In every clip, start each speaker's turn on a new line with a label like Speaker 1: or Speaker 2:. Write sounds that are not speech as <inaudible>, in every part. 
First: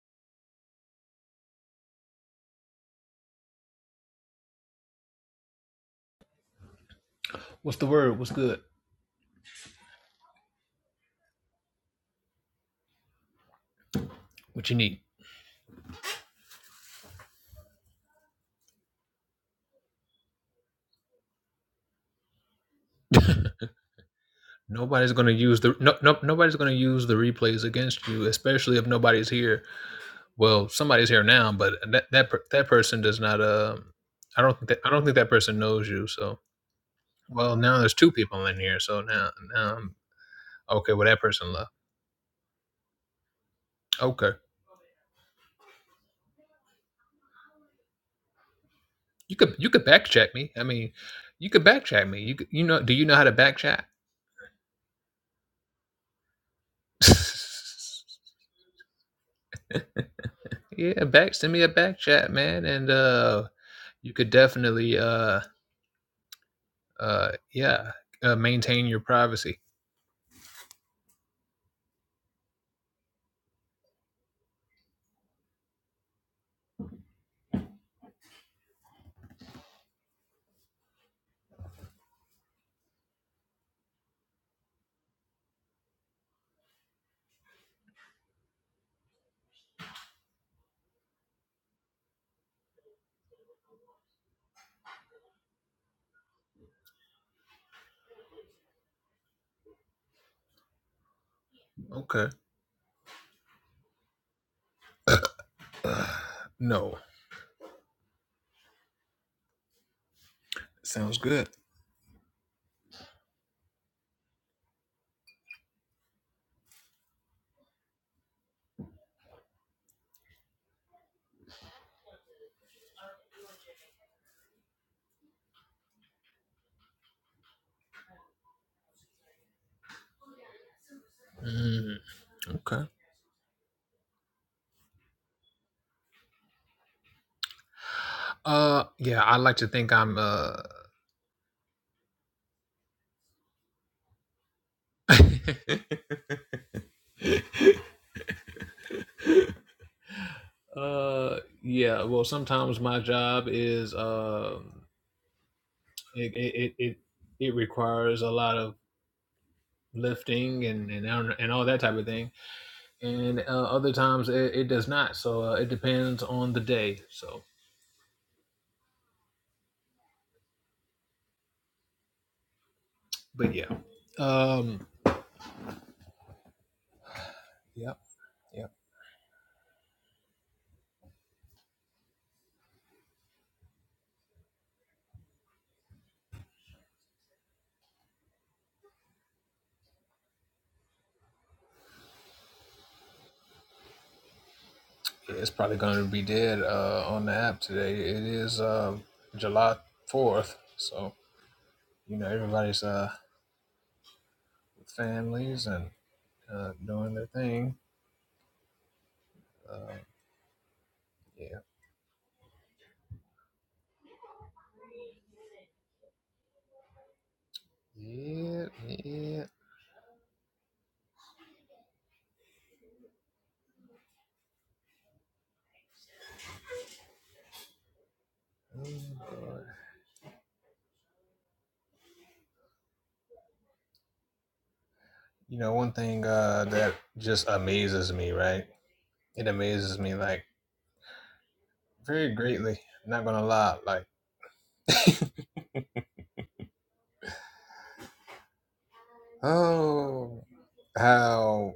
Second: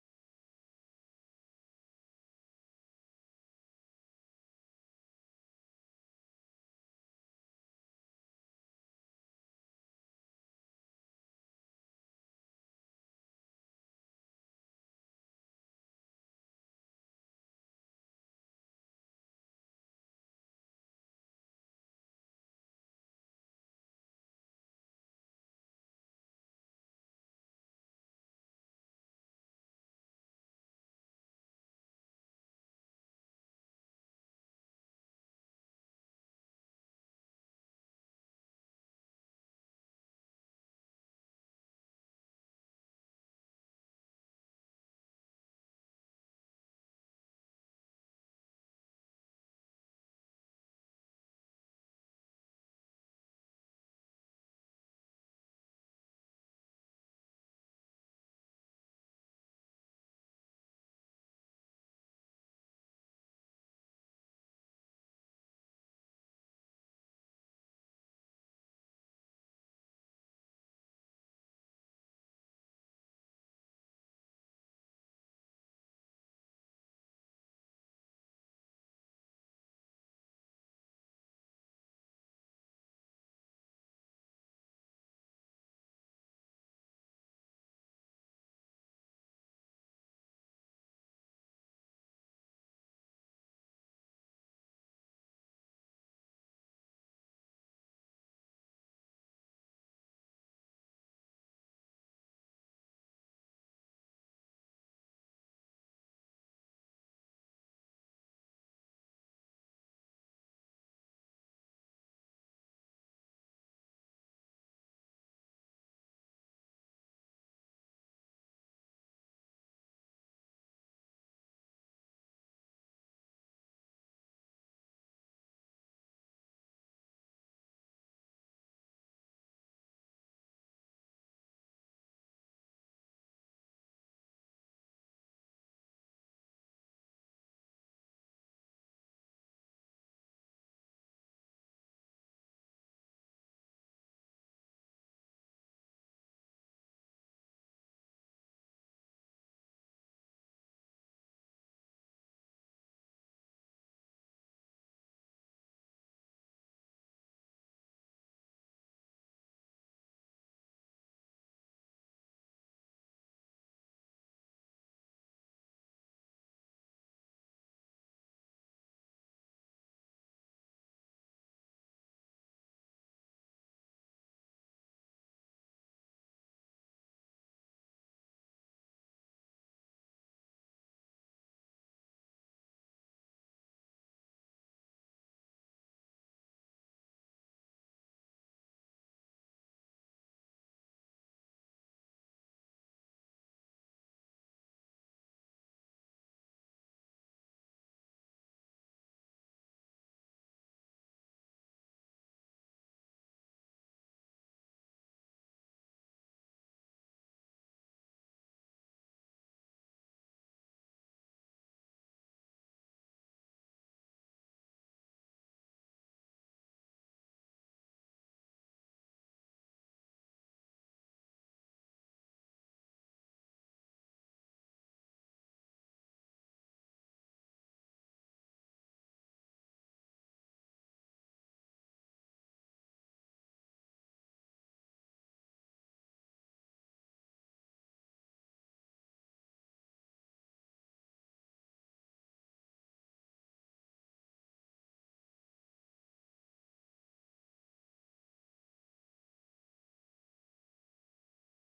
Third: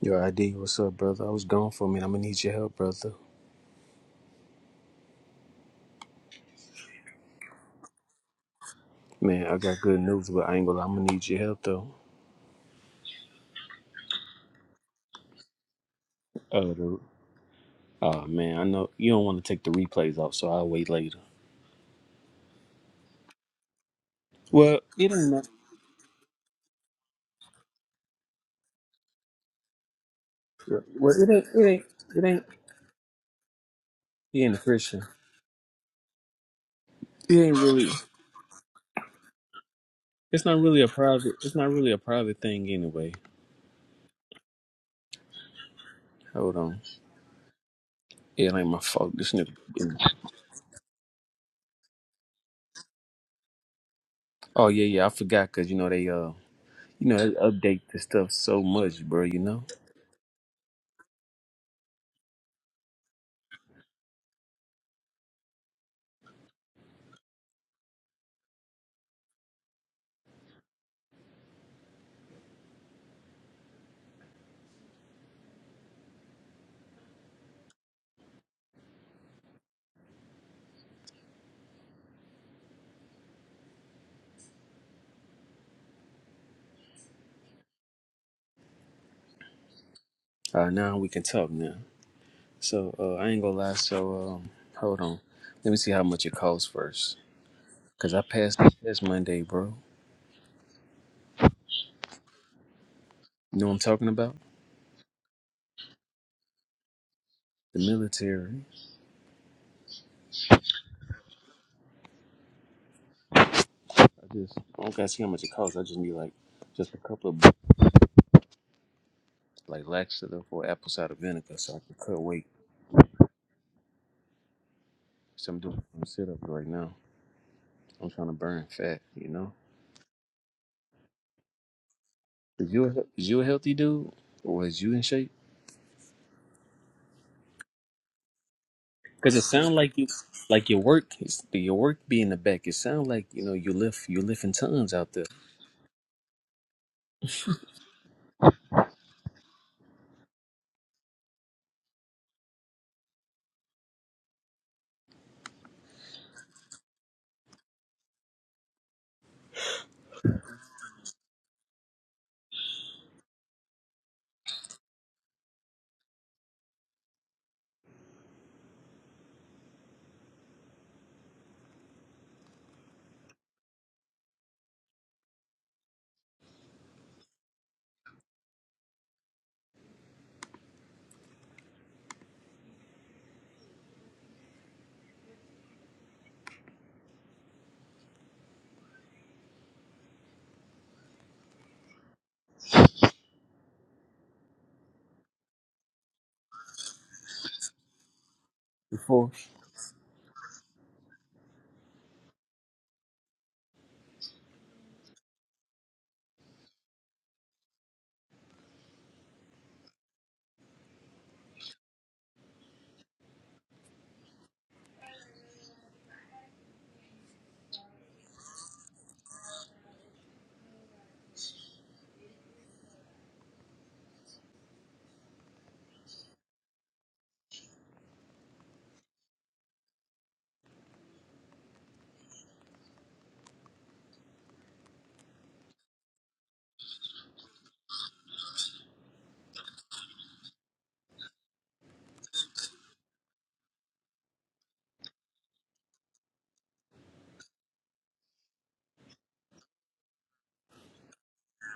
Speaker 1: Yo, ID, what's up, brother? I was gone for a minute. I'm gonna need your help, brother.
Speaker 2: What's the word? What's good?
Speaker 1: Man, I got good news, but I ain't gonna. lie. I'm gonna need your help though.
Speaker 2: What you need?
Speaker 1: Uh, the, uh man, I know you don't want to take the replays off, so I'll wait later. Well,
Speaker 2: Nobody's
Speaker 1: it
Speaker 2: gonna
Speaker 1: ain't. not-
Speaker 2: use the no, no nobody's gonna use the replays against you, especially if nobody's here. Well, somebody's here
Speaker 1: Well, it ain't.
Speaker 2: now,
Speaker 1: It
Speaker 2: but
Speaker 1: ain't.
Speaker 2: that
Speaker 1: It
Speaker 2: that
Speaker 1: ain't.
Speaker 2: that person does not. Um, I
Speaker 1: He ain't
Speaker 2: don't
Speaker 1: a
Speaker 2: think that, I
Speaker 1: Christian.
Speaker 2: don't think that person knows you. So
Speaker 1: It
Speaker 2: well,
Speaker 1: ain't
Speaker 2: now
Speaker 1: really.
Speaker 2: there's two people in here. So now now I'm
Speaker 1: It's not really a
Speaker 2: okay. Well, that
Speaker 1: private.
Speaker 2: person
Speaker 1: It's not
Speaker 2: left.
Speaker 1: really a private thing anyway.
Speaker 2: Okay,
Speaker 1: Hold on. It ain't my fault. This
Speaker 2: you
Speaker 1: nigga.
Speaker 2: could you could back check me. I mean, you could back check me. You could, you know do you know how to back chat?
Speaker 1: Oh yeah, yeah. I forgot because you know they uh. You
Speaker 2: <laughs>
Speaker 1: know, they update this stuff so much, bro. You know.
Speaker 2: yeah, back send me a back chat, man, and uh, you could definitely uh uh yeah uh, maintain your privacy
Speaker 1: Uh, now we can talk now. So uh, I ain't gonna lie. So um, hold on. Let me see how much it costs first. Cause I passed the test Monday, bro.
Speaker 2: okay
Speaker 1: You know what I'm talking about?
Speaker 2: <sighs> uh, no
Speaker 1: The military.
Speaker 2: Sounds good.
Speaker 1: I just I don't gotta see how much it costs. I just need like just a couple of bucks, like laxative or apple cider vinegar, so I can cut weight. So I'm doing some sit ups right now. I'm trying to burn fat. You know?
Speaker 2: Mm,
Speaker 1: Is you
Speaker 2: Okay.
Speaker 1: a, is you a healthy dude, or is you in shape?
Speaker 2: uh yeah
Speaker 1: Cause
Speaker 2: i
Speaker 1: it
Speaker 2: like to
Speaker 1: sound
Speaker 2: think
Speaker 1: like you,
Speaker 2: i'm uh
Speaker 1: like your work, is- your work being the back. It sound like you know you lift, you lifting tons out there.
Speaker 2: Uh, yeah. Well, sometimes my job is um, it it it it, requires a lot of lifting and and and all that type of thing, and uh, other times it, it does not. So uh, it depends on the day. So, but yeah. Um. Yeah. Yeah. It's probably going to be dead uh, on the app today. It is uh,
Speaker 1: Before.
Speaker 2: July 4th. So, you know, everybody's uh, with families and uh, doing their thing. Yeah. Yeah. Yeah. Oh, boy. You know, one thing uh, that just amazes me, right? It amazes me, like, very greatly. I'm not going to lie. Like, oh, how.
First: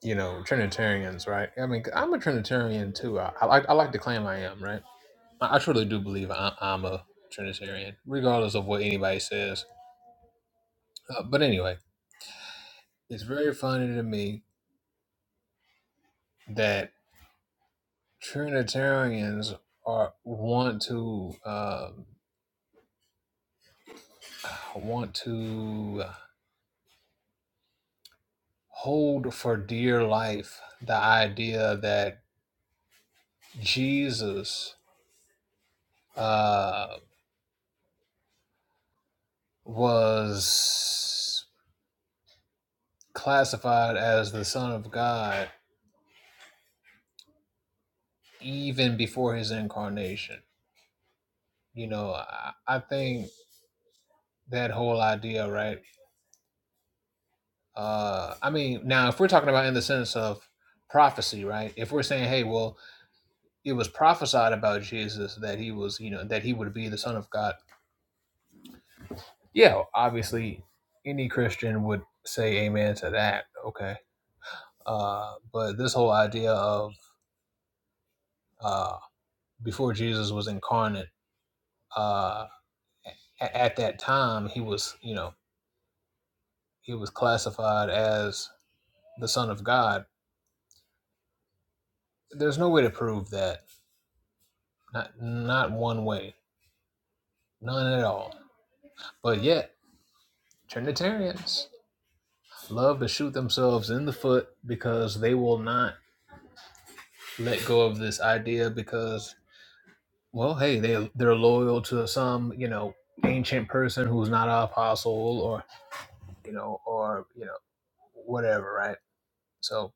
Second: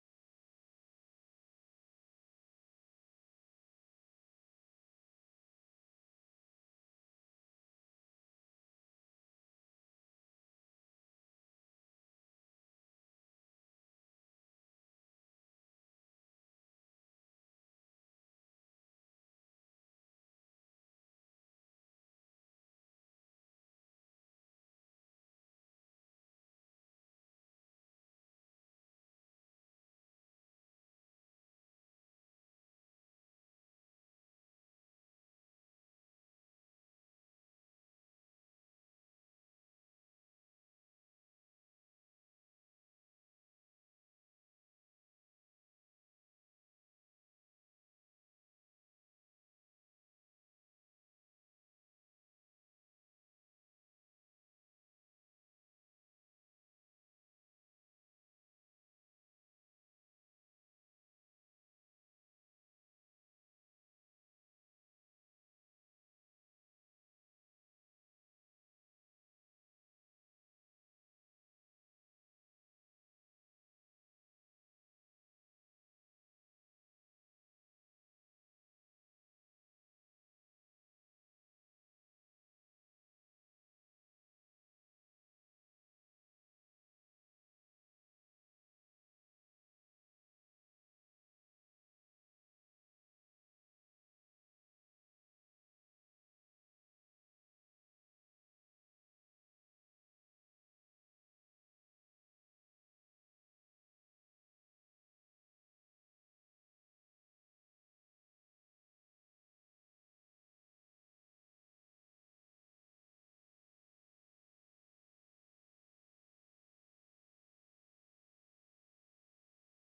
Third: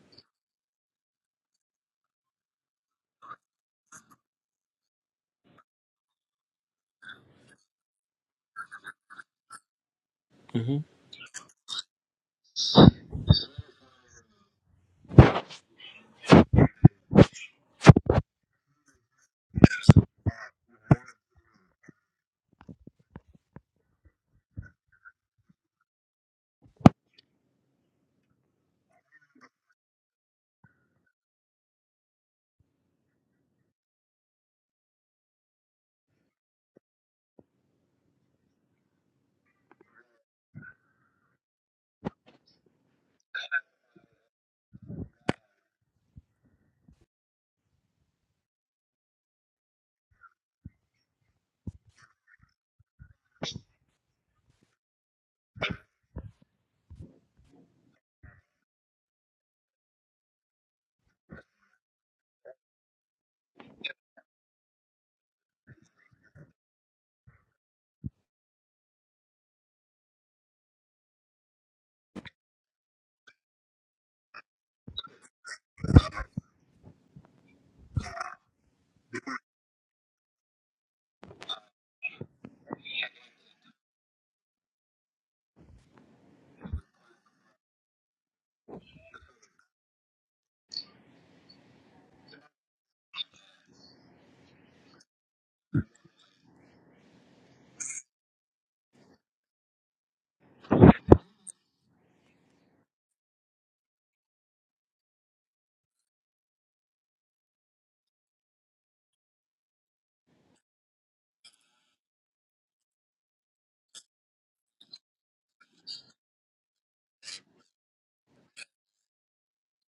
Speaker 2: You know, Trinitarians, right? I mean, I'm a Trinitarian too. I, I like I like to claim I am, right? I I truly do believe I, I'm a Trinitarian, regardless of what anybody says. Uh, but anyway, it's very funny to me that Trinitarians are want to um, want to hold for dear life the idea that Jesus uh, was classified as the Son of God even before his incarnation. You know, I, I think that whole idea, right? Uh, I mean, now if we're talking about in the sense of prophecy, right? If we're saying, hey, well, it was prophesied about Jesus that he was, you know, that he would be the Son of God. Yeah, obviously, any Christian would say amen to that. Okay, uh, but this whole idea of uh, before Jesus was incarnate, uh, a- at that time he was, you know, he was classified as the Son of God. There's no way to prove that Not not one way. None at all. But yet, Trinitarians love to shoot themselves in the foot because they will not let go of this idea because well, hey, they they're loyal to some, you know, ancient person who's not an apostle or you know, or you know, whatever, right? So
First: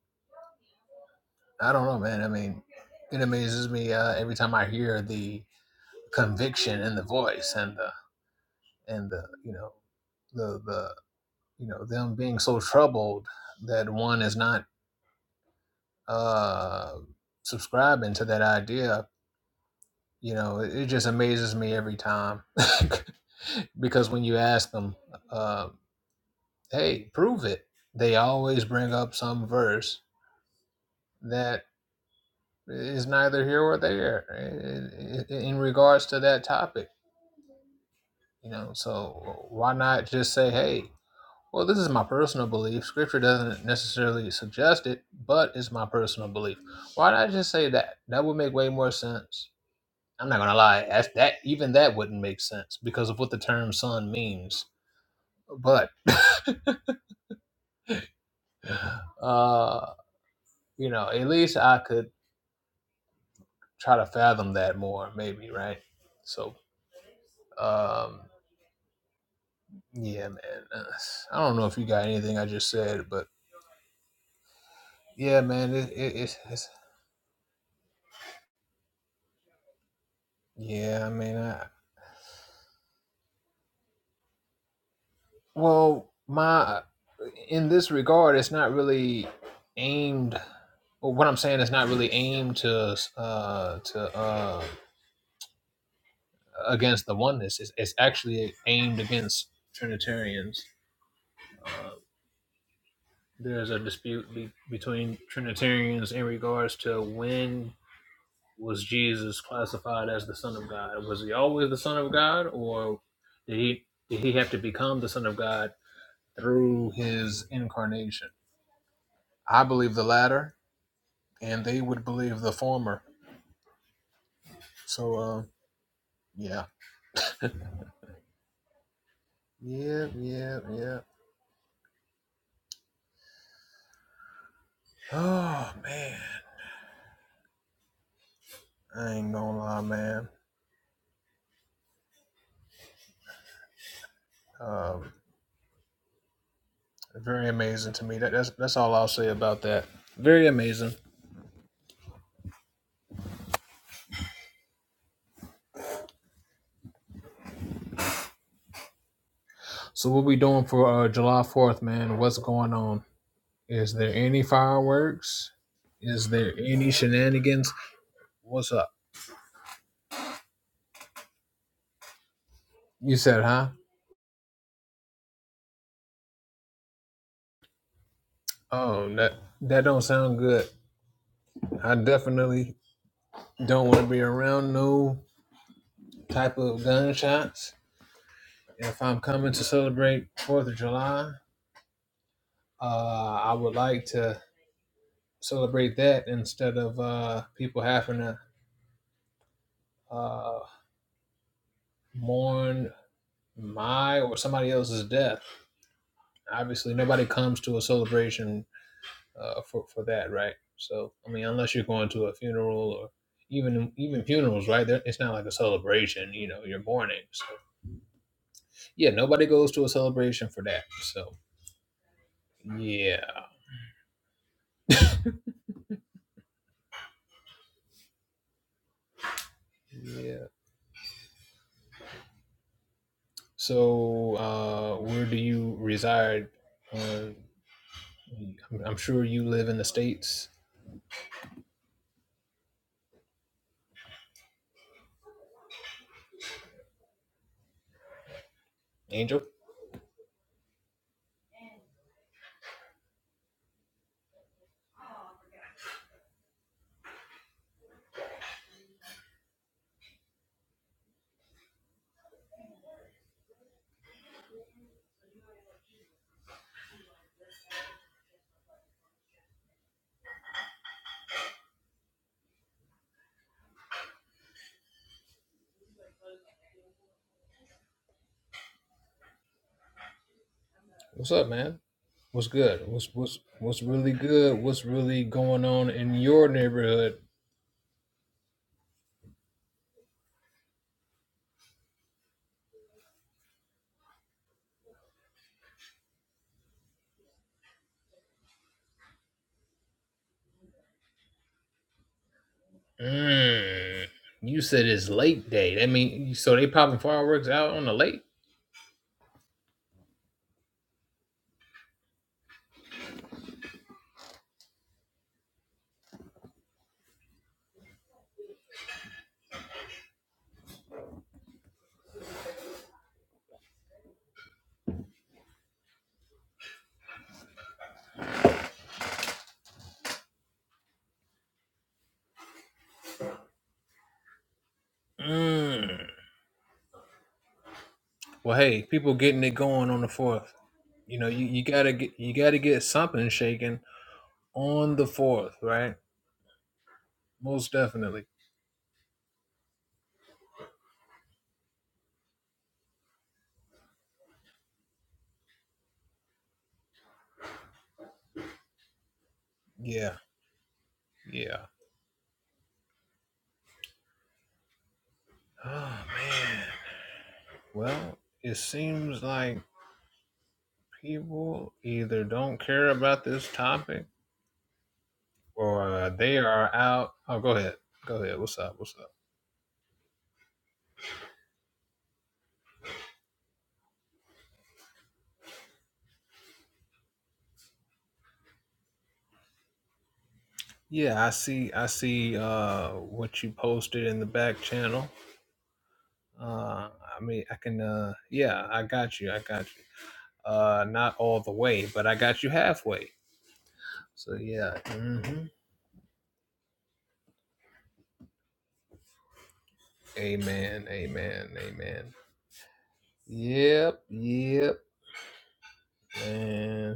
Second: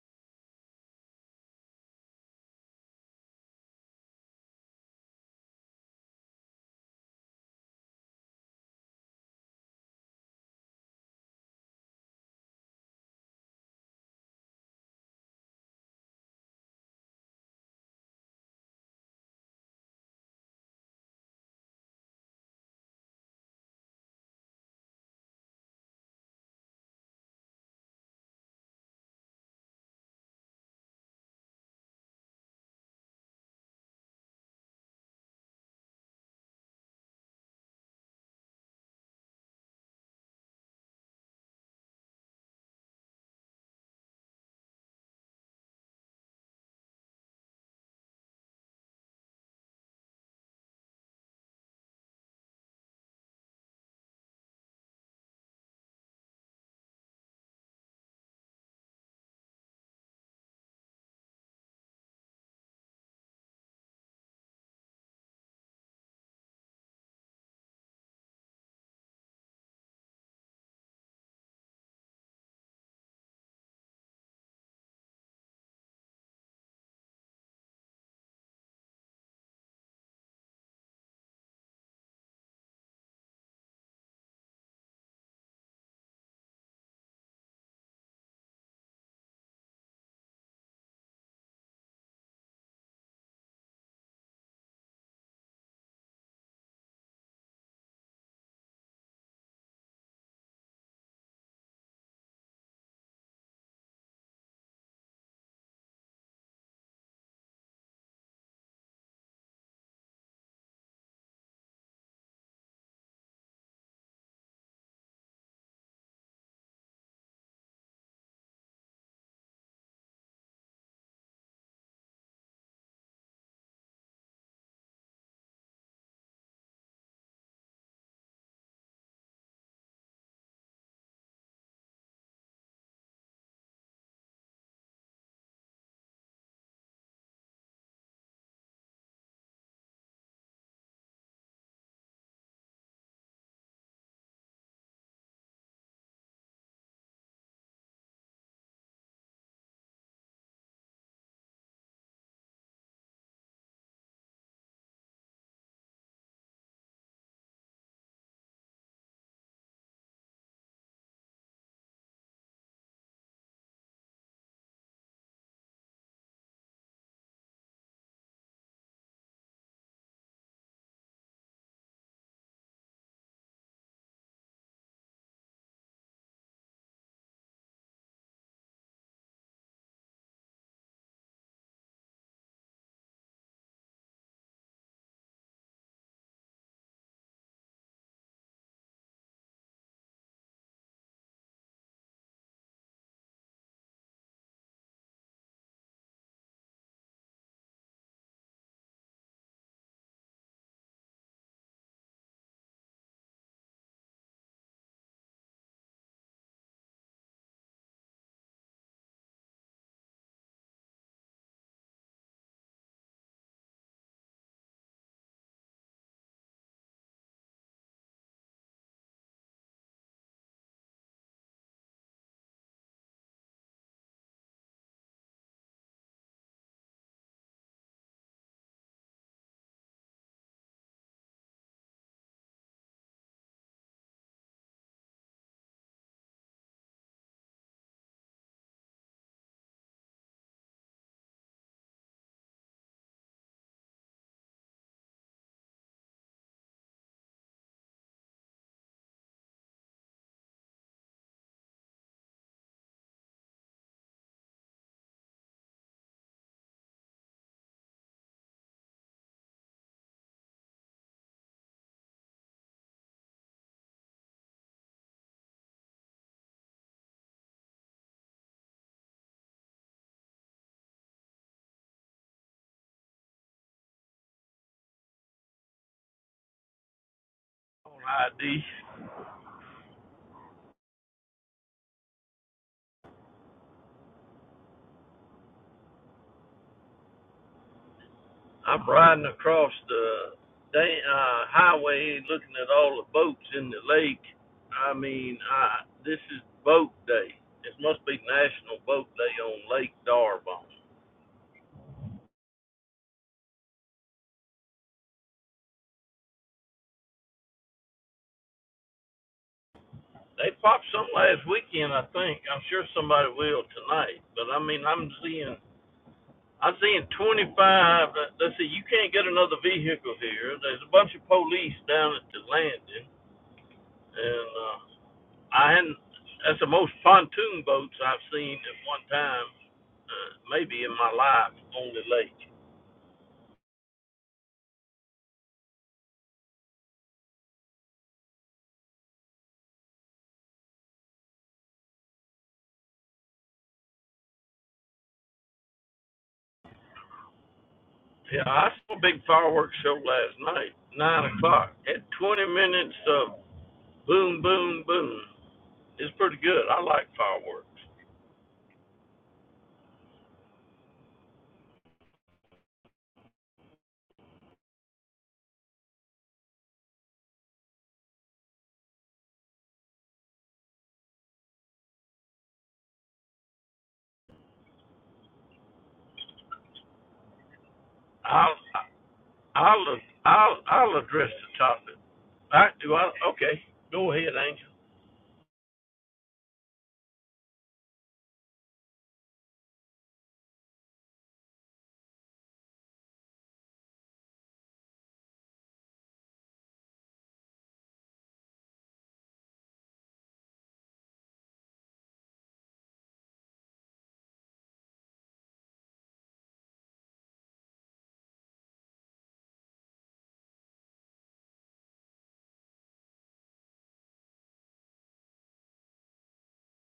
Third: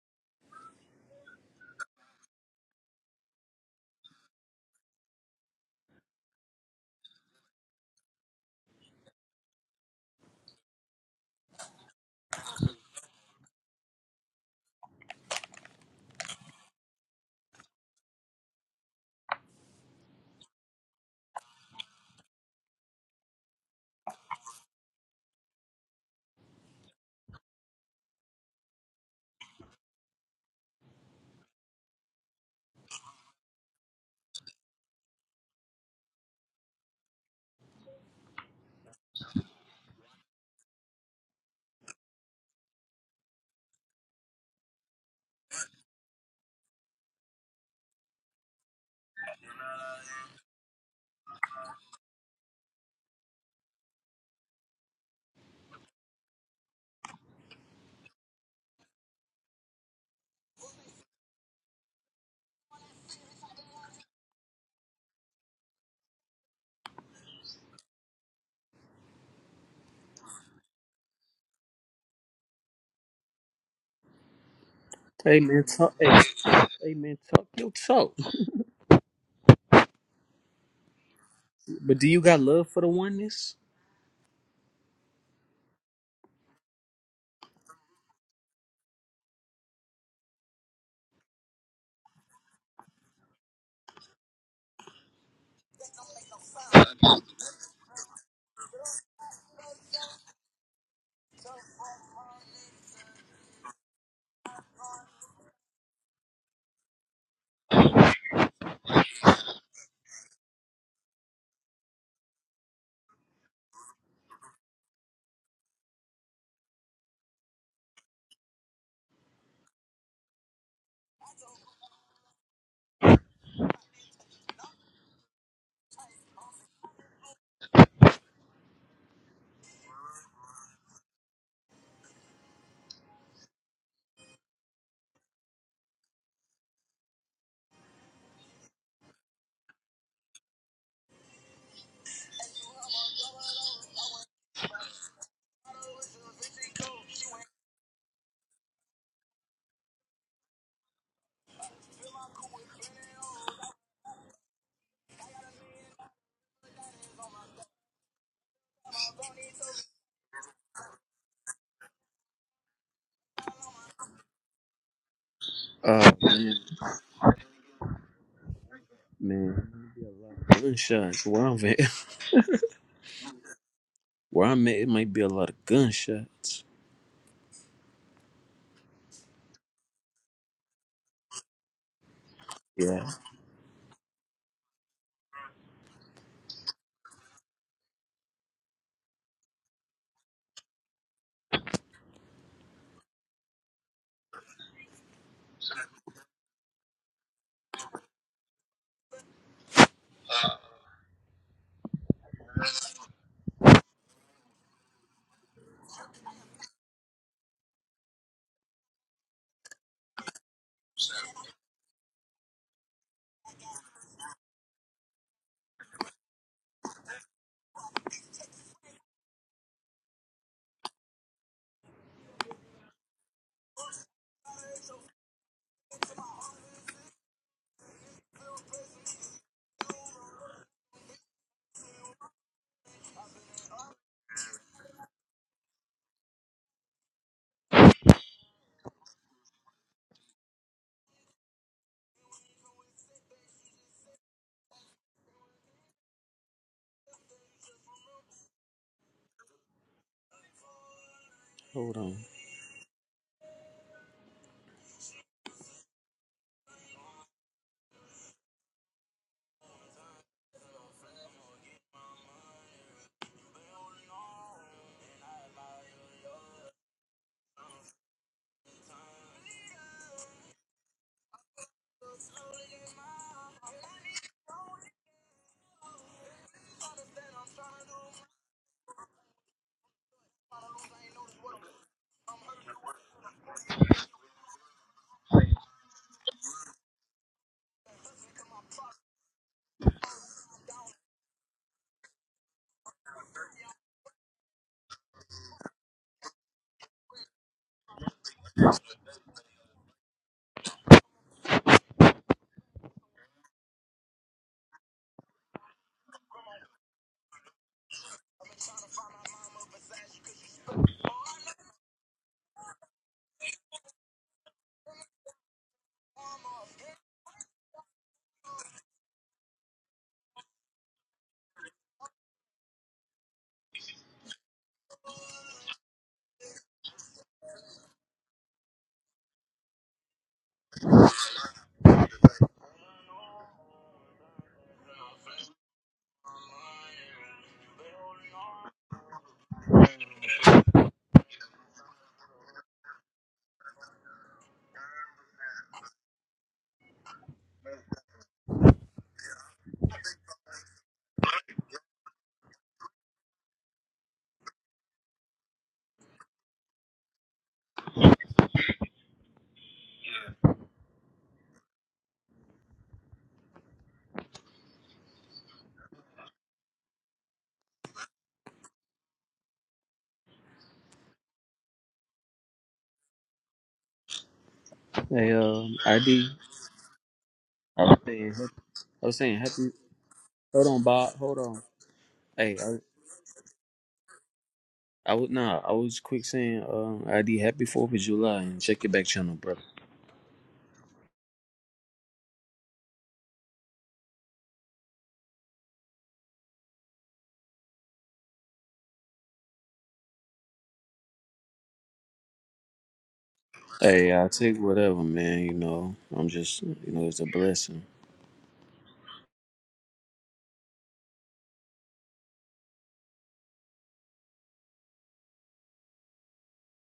Speaker 2: I don't know, man. I mean, it amazes me uh, every time I hear the conviction in the voice and the and the you know the the you know them being so troubled that one is not uh subscribing to that idea you know it, it just amazes me every time <laughs> because when you ask them uh hey prove it they always bring up some verse that is neither here or there in, in regards to that topic you know so why not just say hey Well, this is my personal belief. Scripture doesn't necessarily suggest it, but it's my personal belief. Why not just say that? That would make way more sense. I'm not gonna lie, that's, that even that wouldn't make sense because of what the term "son" means. But uh, you know, at least I could try to fathom that more, maybe, right? So, um, yeah, man. uh, I don't know if you got anything I just said, but
Speaker 1: Hey
Speaker 2: yeah,
Speaker 1: man,
Speaker 2: man, it,
Speaker 1: talk.
Speaker 2: it,
Speaker 1: Hey,
Speaker 2: it's, it's
Speaker 1: hey man, talk your talk.
Speaker 2: yeah. I mean, I,
Speaker 1: But do you got love for the oneness?
Speaker 2: Well, my in this regard, it's not really aimed. Well, what I'm saying is not really aimed to uh, to uh, against the oneness. It's, it's actually aimed against Trinitarians. Uh, there's a dispute be- between Trinitarians in regards to when was Jesus classified as the Son of God? Was he always the Son of God, or did he did he have to become the Son of God through his incarnation? I believe the latter and they would believe the former. So, uh, yeah, yeah, yeah, yeah. <sighs> Oh man, I ain't gonna lie, man. Um, very amazing to me. That, that's that's all I'll say about that. Very amazing. So, what we doing for uh, July Fourth, man? What's going on? Is there any fireworks?
Speaker 1: Oh
Speaker 2: Is
Speaker 1: man,
Speaker 2: there any shenanigans? What's up?
Speaker 1: man, gunshots. Where I'm at,
Speaker 2: You said, huh?
Speaker 1: <laughs> where I'm at, it might be a lot of gunshots.
Speaker 2: Oh, that that don't sound good. I definitely
Speaker 1: Yeah.
Speaker 2: don't want to be around no type of gunshots Yeah, If I'm coming to celebrate Fourth of July, uh, I would like to celebrate that instead of uh, people having to uh, mourn my or somebody else's death. Obviously, nobody comes to a celebration uh, for for that, right? So, I mean, unless you're going to a funeral or even even funerals, right? They're- It's not like a celebration, you know. You're mourning, so yeah. Nobody goes to a celebration for that. So yeah, yeah. So, uh, where do you reside? Uh, I'm I'm sure you live in the states. Angel,
Speaker 1: Hold on.
Speaker 3: on
Speaker 2: what's up, man? What's good? What's what's what's really good? What's really going on in your neighborhood?
Speaker 3: I'm riding across the da- uh, highway looking at all the boats in the lake. I mean, I, this is boat day. This must be National Boat Day on Lake Darbon.
Speaker 2: Mm, you said it's lake day. That mean so they popping fireworks out on the lake?
Speaker 3: They popped some last weekend, I think. I'm sure somebody will tonight. But I mean, I'm seeing, I'm seeing 25. uh, Let's see, you can't get another vehicle here. There's a bunch of police down at the landing, and uh, I hadn't. That's the most pontoon boats I've seen at one time, uh, maybe in my life on the lake.
Speaker 2: Mm. Well, hey, people getting it going on the fourth. You know, you, you gotta get you gotta get something shaken on the fourth, right? Most definitely.
Speaker 3: Yeah, I saw a big fireworks show last night, nine o'clock. Had twenty minutes of boom, boom, boom. It's pretty good. I like fireworks.
Speaker 2: Yeah, yeah. Oh man. Well, it seems like people either don't care about this topic
Speaker 1: Hey, um,
Speaker 2: or
Speaker 1: ID.
Speaker 2: they are out. Oh, go ahead.
Speaker 1: I was
Speaker 2: Go
Speaker 1: saying,
Speaker 2: ahead.
Speaker 3: I'll,
Speaker 2: What's up? What's
Speaker 1: I
Speaker 2: up?
Speaker 1: was saying happy.
Speaker 3: I'll, I'll,
Speaker 1: Hold on,
Speaker 3: I'll
Speaker 1: Bob.
Speaker 3: address
Speaker 1: Hold
Speaker 3: the
Speaker 1: on.
Speaker 3: topic.
Speaker 1: Hey,
Speaker 3: I
Speaker 1: I,
Speaker 3: do. I okay. Go ahead, Angel.
Speaker 1: I was nah. I was quick saying, um, ID. Happy Fourth of July and check your back channel, brother.
Speaker 2: Yeah, I see. I see uh, what you posted in the back channel. Uh, I mean, I can. Uh, yeah, I got you. I got you. Uh, not all the way, but I got you halfway.
Speaker 1: Hey, I
Speaker 2: So
Speaker 1: take
Speaker 2: yeah.
Speaker 1: whatever, man.
Speaker 2: hmm
Speaker 1: You know, I'm just, you know, it's a blessing.
Speaker 2: Amen. Amen. Amen. Yep. Yep. Man.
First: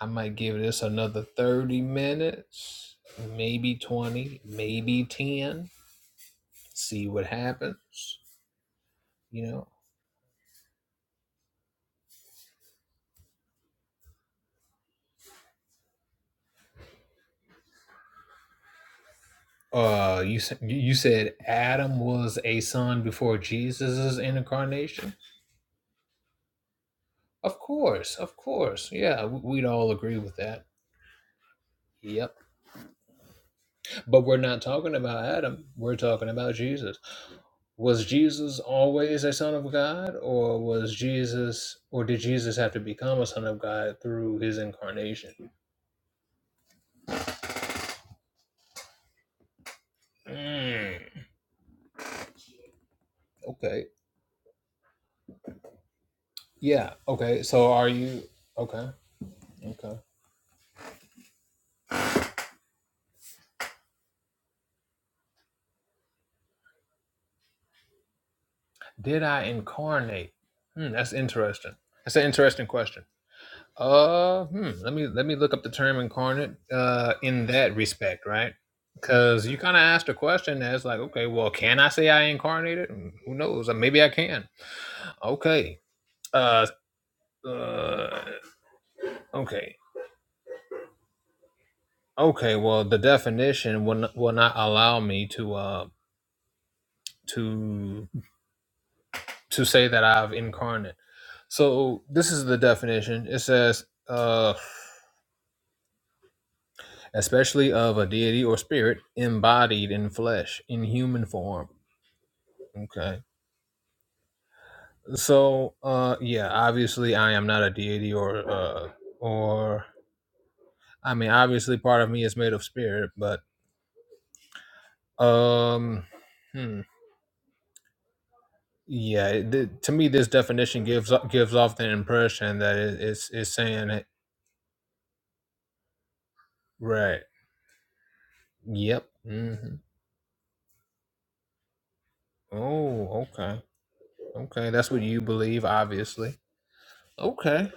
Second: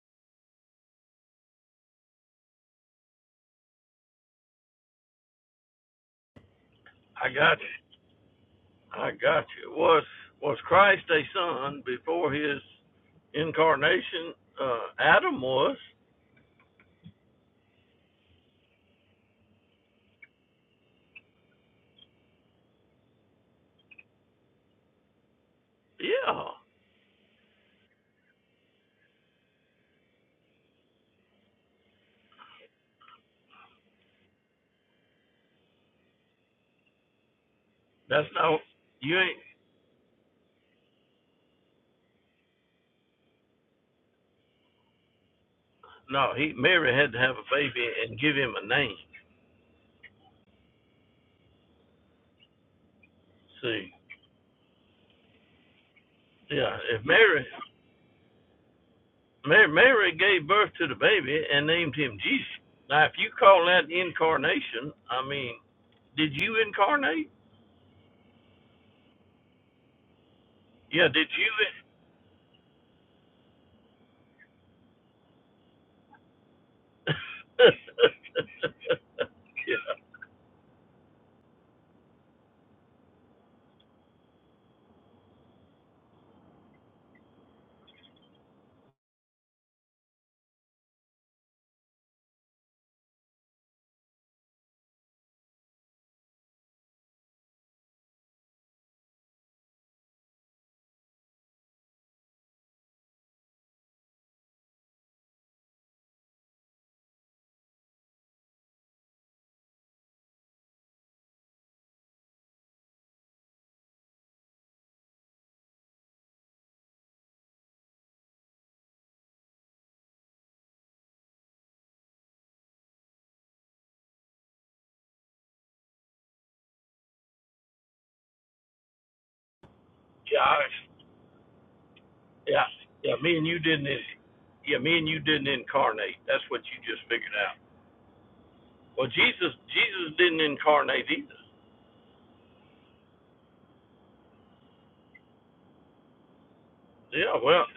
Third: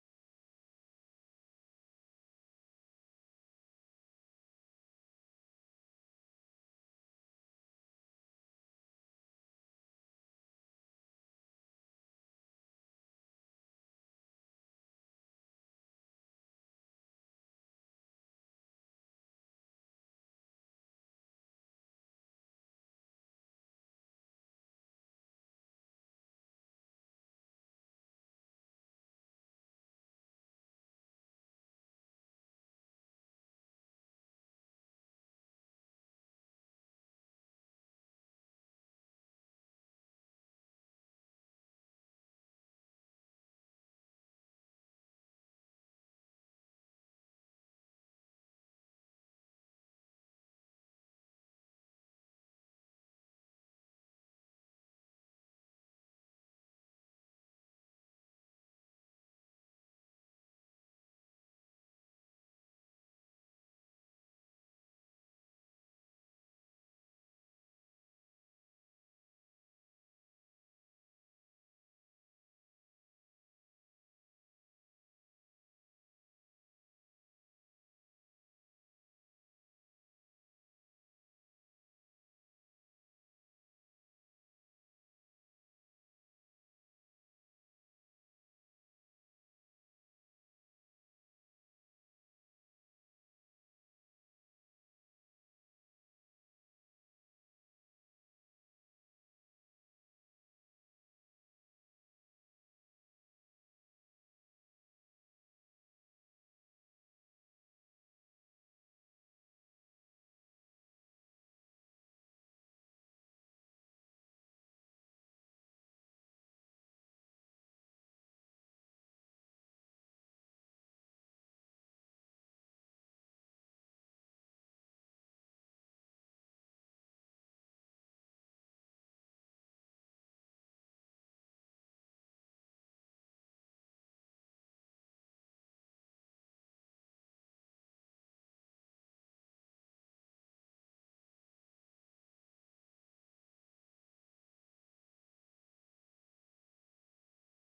Speaker 2: I might give this another 30 minutes, maybe 20, maybe 10, see what
Speaker 3: I got you.
Speaker 2: happens,
Speaker 3: I got
Speaker 2: you know.
Speaker 3: you. Was was Christ a son before his incarnation? Uh, Adam was.
Speaker 2: Uh you you said Adam was a son before Jesus's incarnation?
Speaker 3: Yeah.
Speaker 2: Of course, of course. Yeah, we'd all agree with that. Yep. But we're not talking about Adam. We're talking about Jesus. Was
Speaker 3: That's not
Speaker 2: Jesus
Speaker 3: you
Speaker 2: always a
Speaker 3: ain't
Speaker 2: son of God or was Jesus or did Jesus have to become a son of God through his incarnation?
Speaker 3: no, he Mary had to have a baby and give him a name.
Speaker 2: Mm, okay.
Speaker 3: See. Yeah.
Speaker 2: Yeah.
Speaker 3: If
Speaker 2: Okay.
Speaker 3: Mary
Speaker 2: So are you okay?
Speaker 3: Mary,
Speaker 2: Okay.
Speaker 3: Mary gave birth to the baby and named him Jesus. Now if you call that incarnation, I mean, did you incarnate?
Speaker 2: Did I incarnate? Hmm,
Speaker 3: Yeah,
Speaker 2: that's
Speaker 3: did you
Speaker 2: interesting. That's an interesting question. Uh, hmm, let me let me look up the term incarnate. Uh, in that respect,
Speaker 3: <laughs>
Speaker 2: right? Because you kind of
Speaker 3: Yeah.
Speaker 2: asked a question that's like, okay, well, can I say I incarnated? Mm, Who knows? Uh, Maybe I can. Okay. Uh, uh. Okay. Okay. Well, the definition will n- will not allow me to uh to to say that I've incarnate. So this is the definition. It says, uh, especially of a deity or spirit embodied in flesh, in human form. Okay. So, uh, yeah, obviously I am not a deity or, uh, or I mean, obviously part of me is made of spirit, but, um, hmm. Yeah, it- th- to me, this
Speaker 3: Gosh.
Speaker 2: definition gives o- gives off the impression
Speaker 3: Yeah,
Speaker 2: that it,
Speaker 3: yeah.
Speaker 2: it's
Speaker 3: Me and
Speaker 2: it's
Speaker 3: you didn't.
Speaker 2: saying it
Speaker 3: in- Yeah, me and you didn't incarnate. That's what you just
Speaker 2: right.
Speaker 3: figured out.
Speaker 2: Yep.
Speaker 3: Well, Jesus,
Speaker 2: hmm
Speaker 3: Jesus didn't incarnate either.
Speaker 2: Oh, okay. Okay, that's what you believe, obviously.
Speaker 3: Yeah. Well,
Speaker 2: Okay.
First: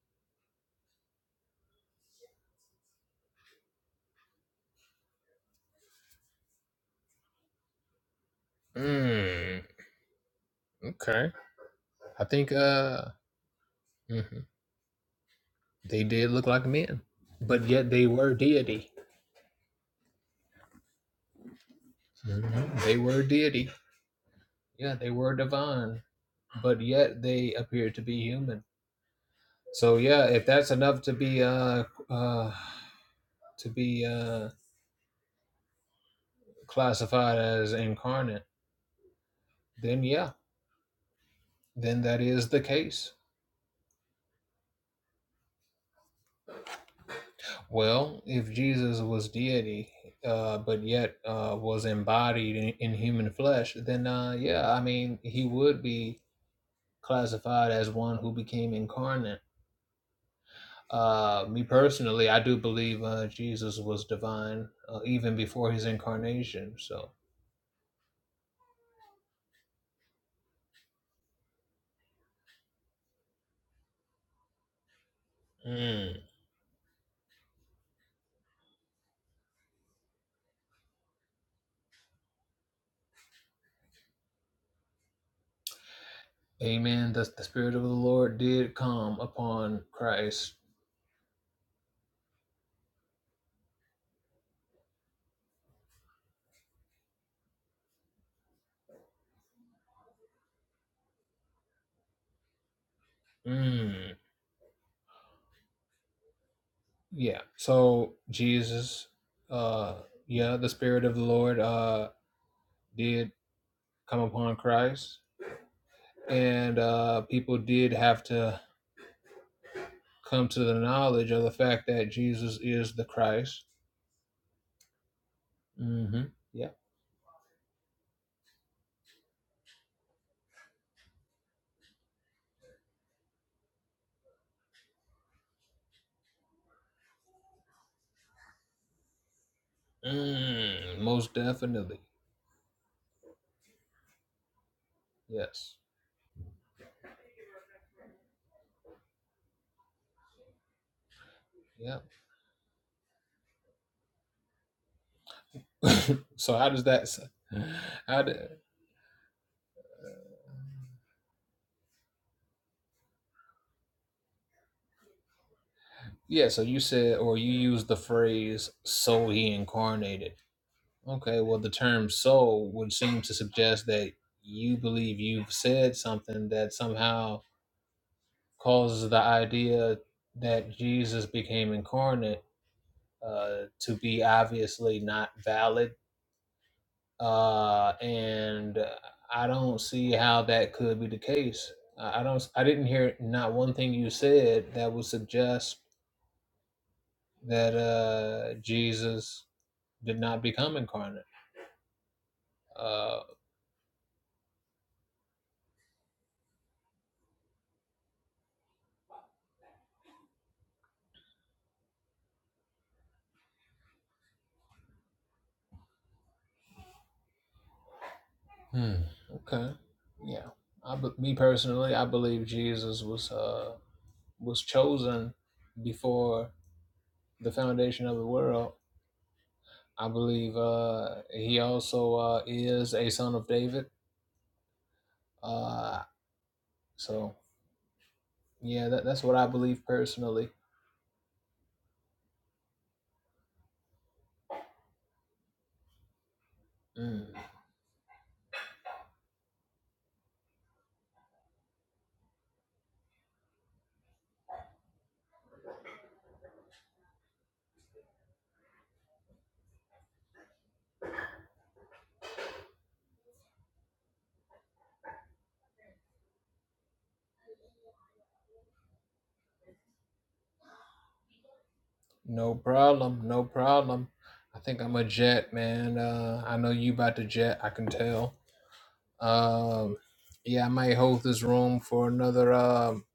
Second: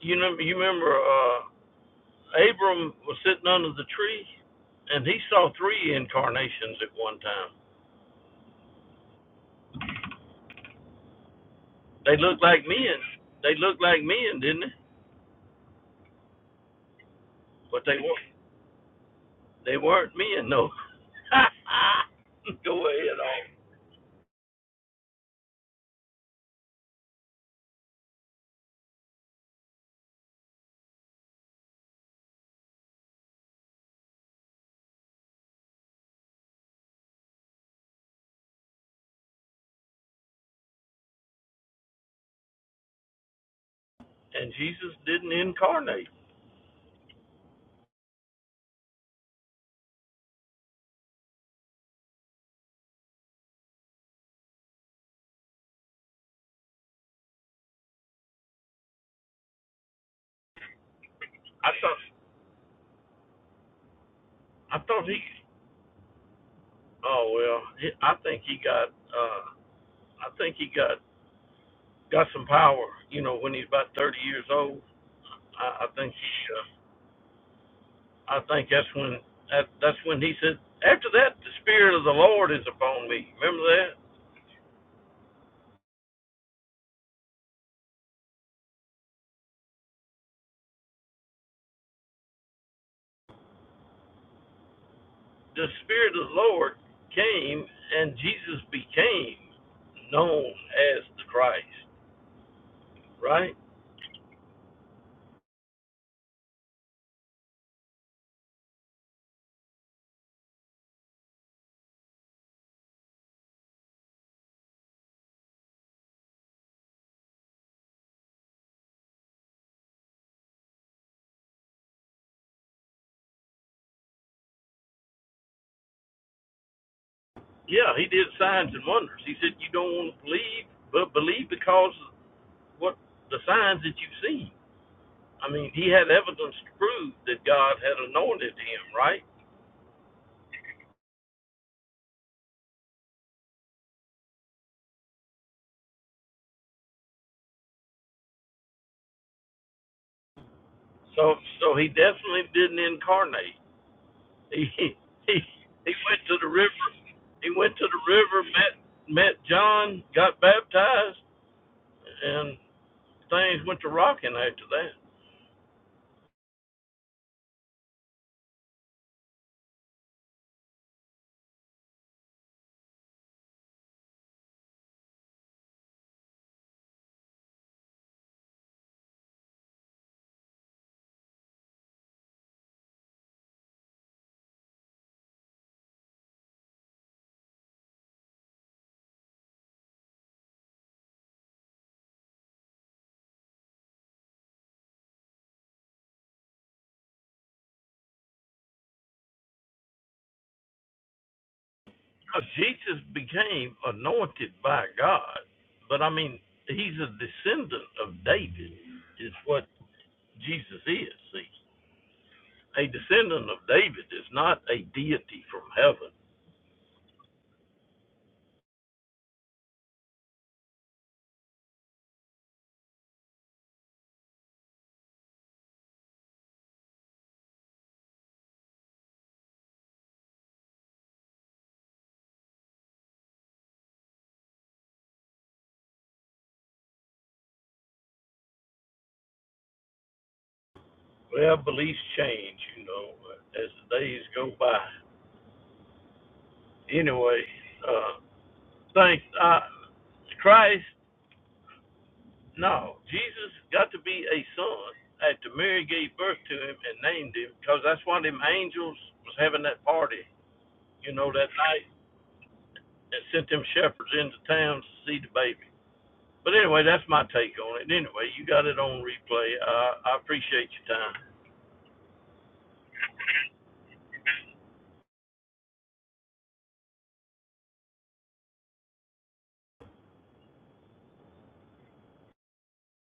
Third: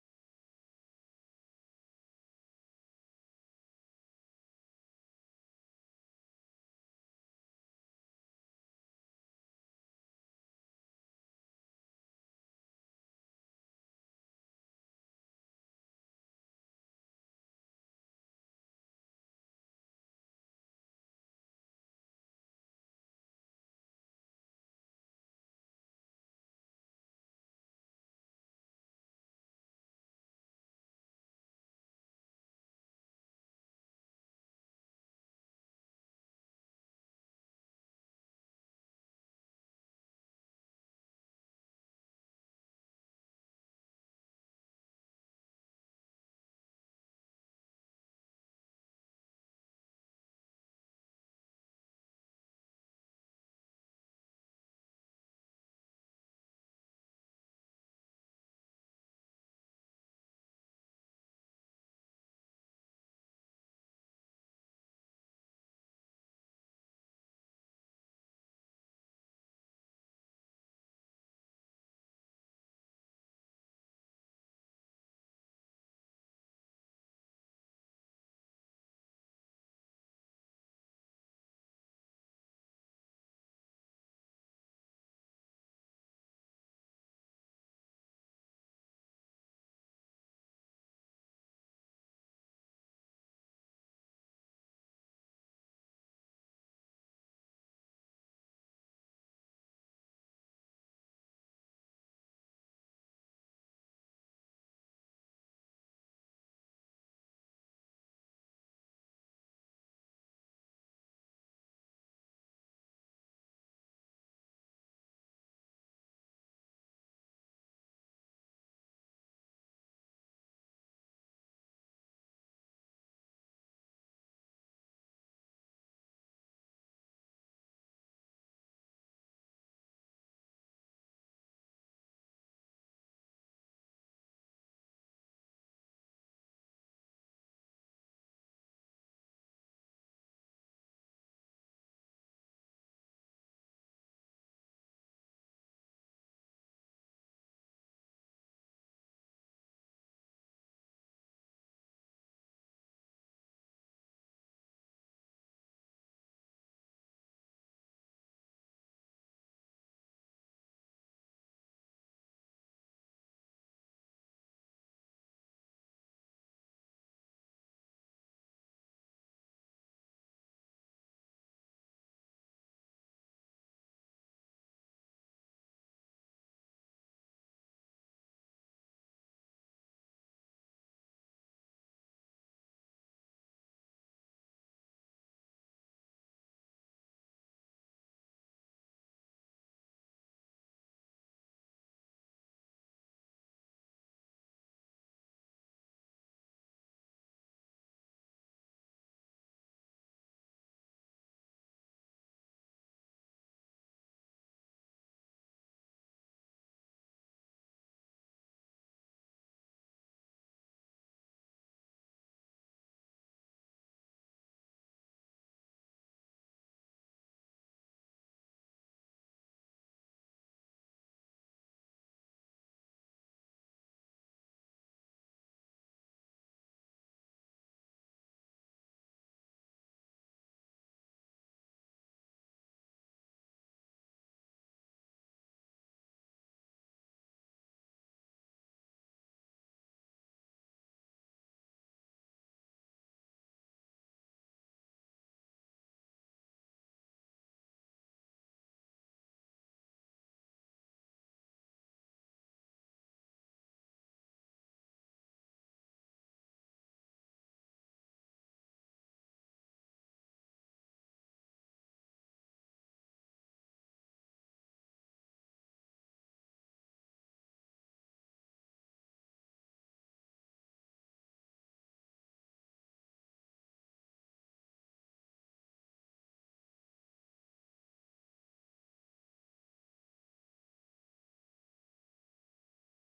Speaker 3: you know, you remember, uh, Abram was sitting under the tree, and he saw three incarnations at one time.
Speaker 2: Mm, okay.
Speaker 3: They
Speaker 2: I
Speaker 3: looked
Speaker 2: think
Speaker 3: like men.
Speaker 2: uh
Speaker 3: They looked like men,
Speaker 2: mhm.
Speaker 3: didn't they?
Speaker 2: they did look like men, but
Speaker 3: But
Speaker 2: yet
Speaker 3: they
Speaker 2: they
Speaker 3: weren't.
Speaker 2: were deity.
Speaker 3: They weren't men, no. <laughs>
Speaker 2: Mhm.
Speaker 3: Go
Speaker 2: They
Speaker 3: ahead,
Speaker 2: were
Speaker 3: on.
Speaker 2: deity. Yeah, they were divine, but yet they appeared to be human. So yeah, if that's enough to be uh uh to be uh classified as incarnate, then yeah, then that is the case.
Speaker 3: And Jesus didn't incarnate.
Speaker 2: Well, if Jesus was deity, uh, but yet uh, was embodied in, in human flesh, then uh, yeah, I mean, he would be classified as one who became incarnate. Uh, me
Speaker 3: I thought.
Speaker 2: personally, I do believe uh, Jesus was divine
Speaker 3: I
Speaker 2: uh,
Speaker 3: thought he
Speaker 2: even before his incarnation. So,
Speaker 3: Oh well, he- I think he got. Uh, I think he got got some power. You know, when he's about thirty years old, I, I
Speaker 2: mm.
Speaker 3: think he. Uh, I think that's when that that's when he said. After that, the spirit of the Lord is upon me. Remember that
Speaker 2: amen. The, the Spirit of the Lord did come upon Christ.
Speaker 3: the spirit of the Lord came and Jesus became known as the Christ. Right?
Speaker 2: Mm. Yeah. So, Jesus, uh, yeah, the Spirit of the Lord uh, did come upon Christ, and uh, people did have to come to the knowledge of the fact that Jesus is the Christ. Mm-hmm. Yeah.
Speaker 3: Yeah, he did signs and wonders. He said, "You don't want to believe, but believe because of what the signs that you've seen." I mean, he had evidence to prove that God had anointed him, right?
Speaker 2: Mm, most definitely. Yes.
Speaker 3: So, so he
Speaker 2: Yeah.
Speaker 3: definitely didn't incarnate. He he
Speaker 2: <laughs>
Speaker 3: he went to the
Speaker 2: so how does
Speaker 3: river.
Speaker 2: that?
Speaker 3: He went to the
Speaker 2: How do,
Speaker 3: river, met met John, got baptized, and things went to rocking after that.
Speaker 2: yeah. So you said, or you used the phrase "so he incarnated." Okay. Well, the term "so" would seem to suggest that you believe you've said something that somehow causes the idea that Jesus became incarnate uh, to be obviously not valid. Uh, and I don't see how that could be the case. I I don't. I didn't hear not one thing you said that would suggest that uh, Jesus did not become incarnate.
Speaker 3: Jesus
Speaker 2: Uh,
Speaker 3: became anointed by God, but I mean, he's a descendant of David. Is what Jesus is. See, a descendant of David is not a deity from heaven
Speaker 2: hmm. Okay. Yeah. I, be- me personally, I believe Jesus was uh, was chosen before the foundation of the world I believe uh, he also uh, is a son of David. Uh, so yeah, that, that's what I believe personally.
Speaker 3: Well, beliefs change, you know, as the days go by.
Speaker 2: Mm,
Speaker 3: Anyway, uh, thanks. Uh, Christ, no, Jesus got to be a son after Mary gave birth to him and named him, because that's why them angels was having that party, you know, that night, and sent them shepherds into town to see the baby. But anyway, that's my take on it. Anyway, you got it on replay. Uh, I appreciate your time.
Speaker 2: no problem, no problem. I think I'm a jet man. Uh, I know you about to jet. I can tell. Um, yeah, I might hold this room for another um,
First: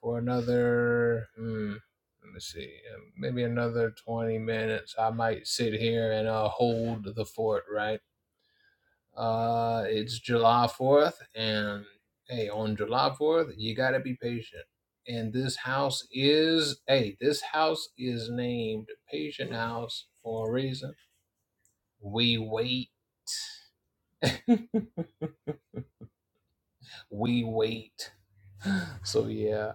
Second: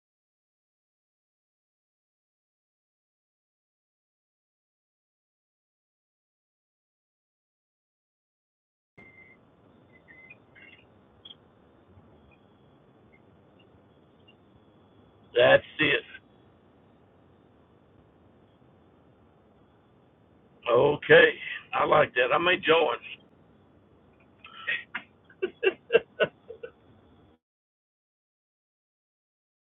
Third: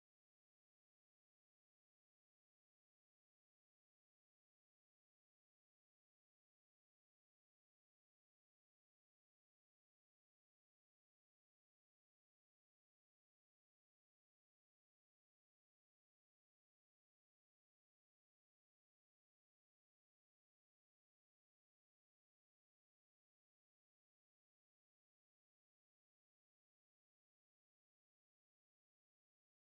Speaker 2: for another. Hmm, let me see, uh, maybe another twenty minutes. I might sit here and uh, hold the fort. Right Uh, it's July 4th, and hey, on July 4th, you got to be patient. And this
Speaker 3: That's it.
Speaker 2: house is, hey, this house is named Patient House for a reason.
Speaker 3: Okay, I like that.
Speaker 2: We
Speaker 3: I may
Speaker 2: wait,
Speaker 3: join. <laughs>
Speaker 2: we wait. <laughs> So, yeah.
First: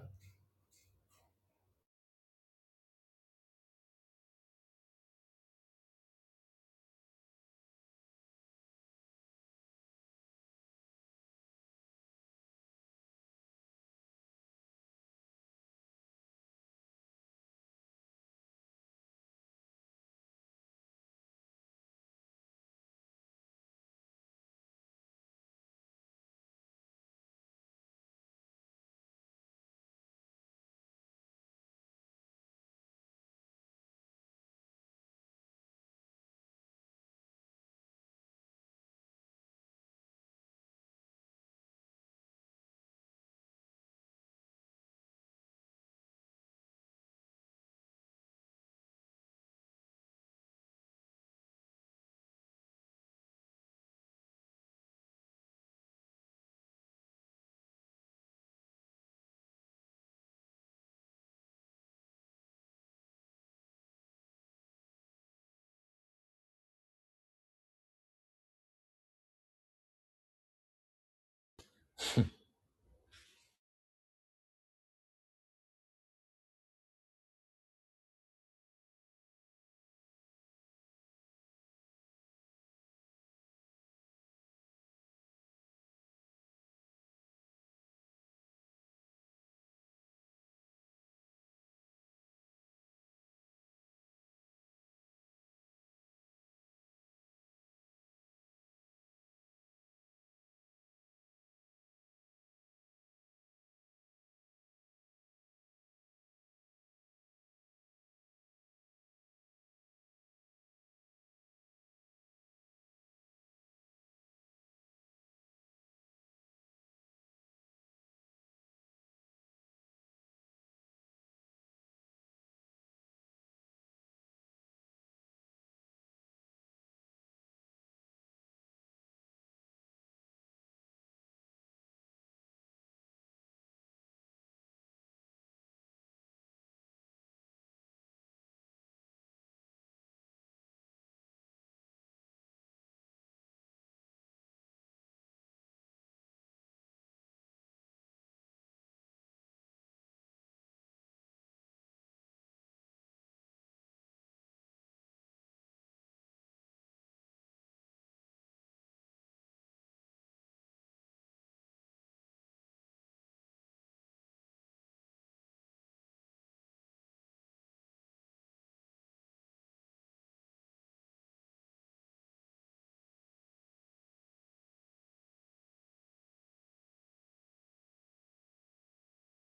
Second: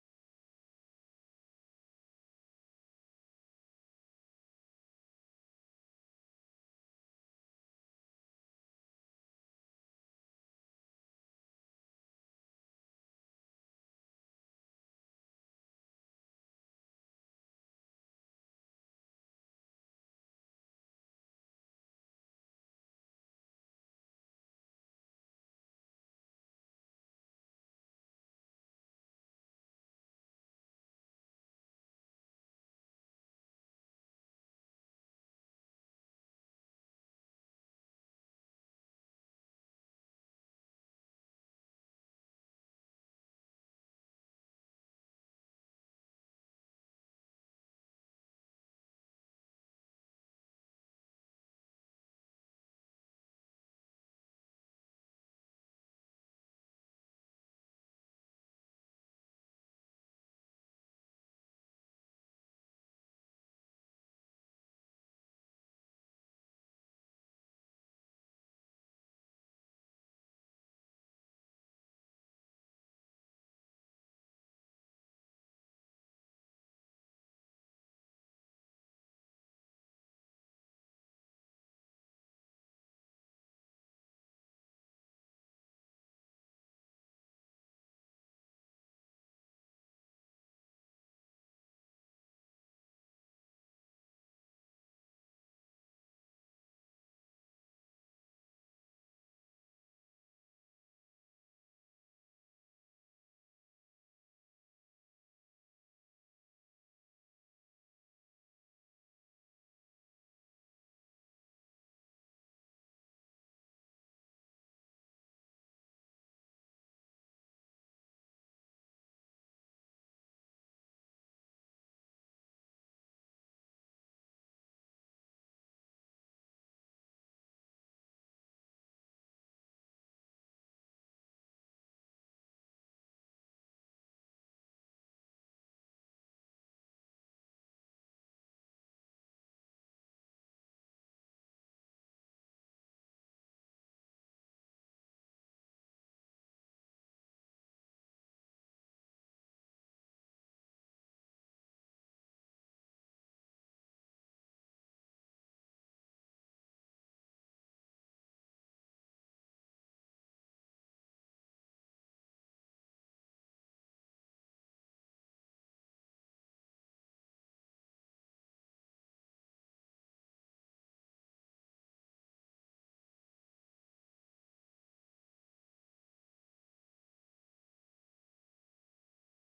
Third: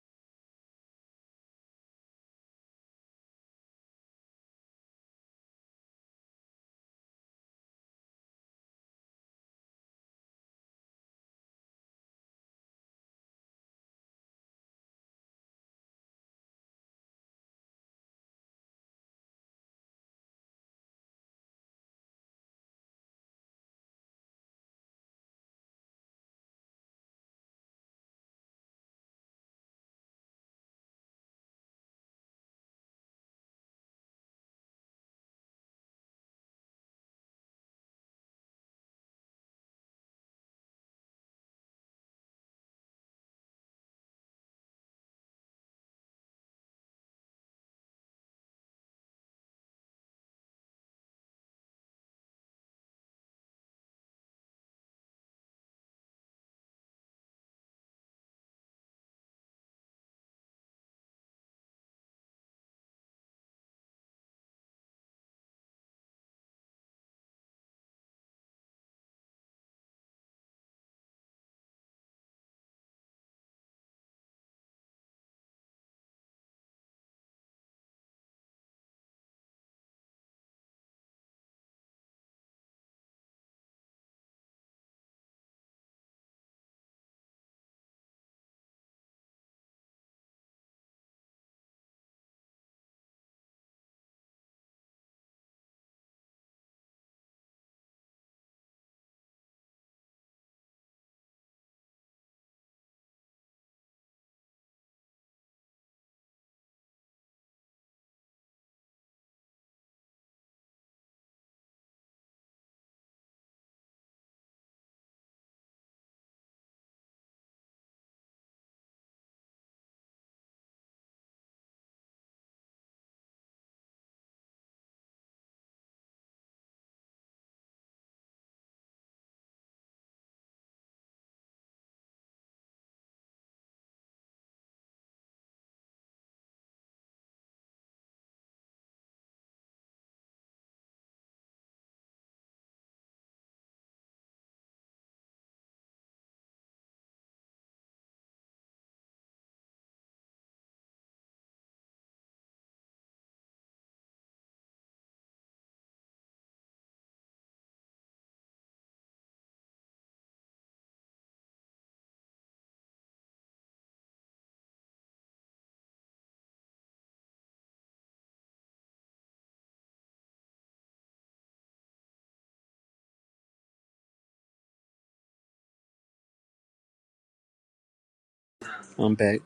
Speaker 1: I'm back.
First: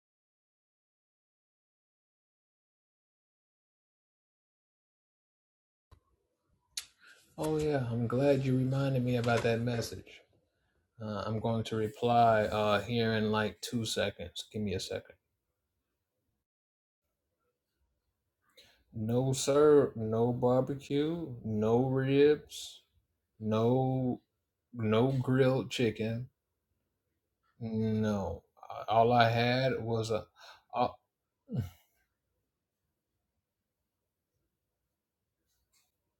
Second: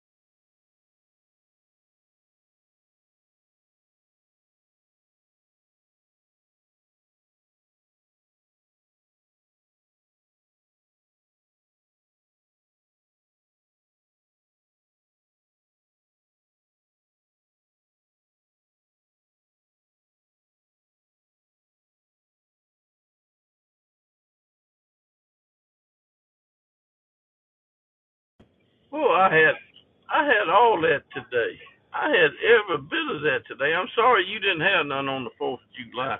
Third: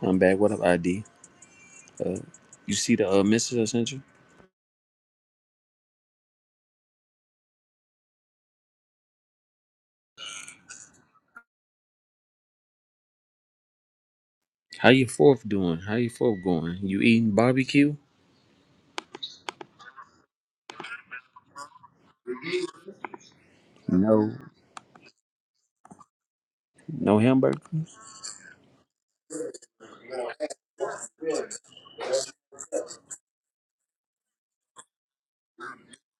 Speaker 1: I'm back. What up, ID? You see the uh, message I sent you?
Speaker 2: Oh, yeah, I'm glad you reminded me about that message. Uh, I'm going to reply uh, here in like two seconds. Give me a
Speaker 1: How your
Speaker 2: second.
Speaker 1: fourth doing? How your fourth going? You eating barbecue?
Speaker 2: No, sir, no barbecue, no ribs, No,
Speaker 1: No,
Speaker 2: no grilled chicken.
Speaker 1: no hamburgers.
Speaker 2: No.
Speaker 3: Well,
Speaker 2: All
Speaker 3: I
Speaker 2: I
Speaker 3: had
Speaker 2: had was
Speaker 3: I
Speaker 2: a.
Speaker 3: had all
Speaker 2: Uh,
Speaker 3: that today. I had every bit of that today. I'm sorry you didn't have none on the Fourth of July.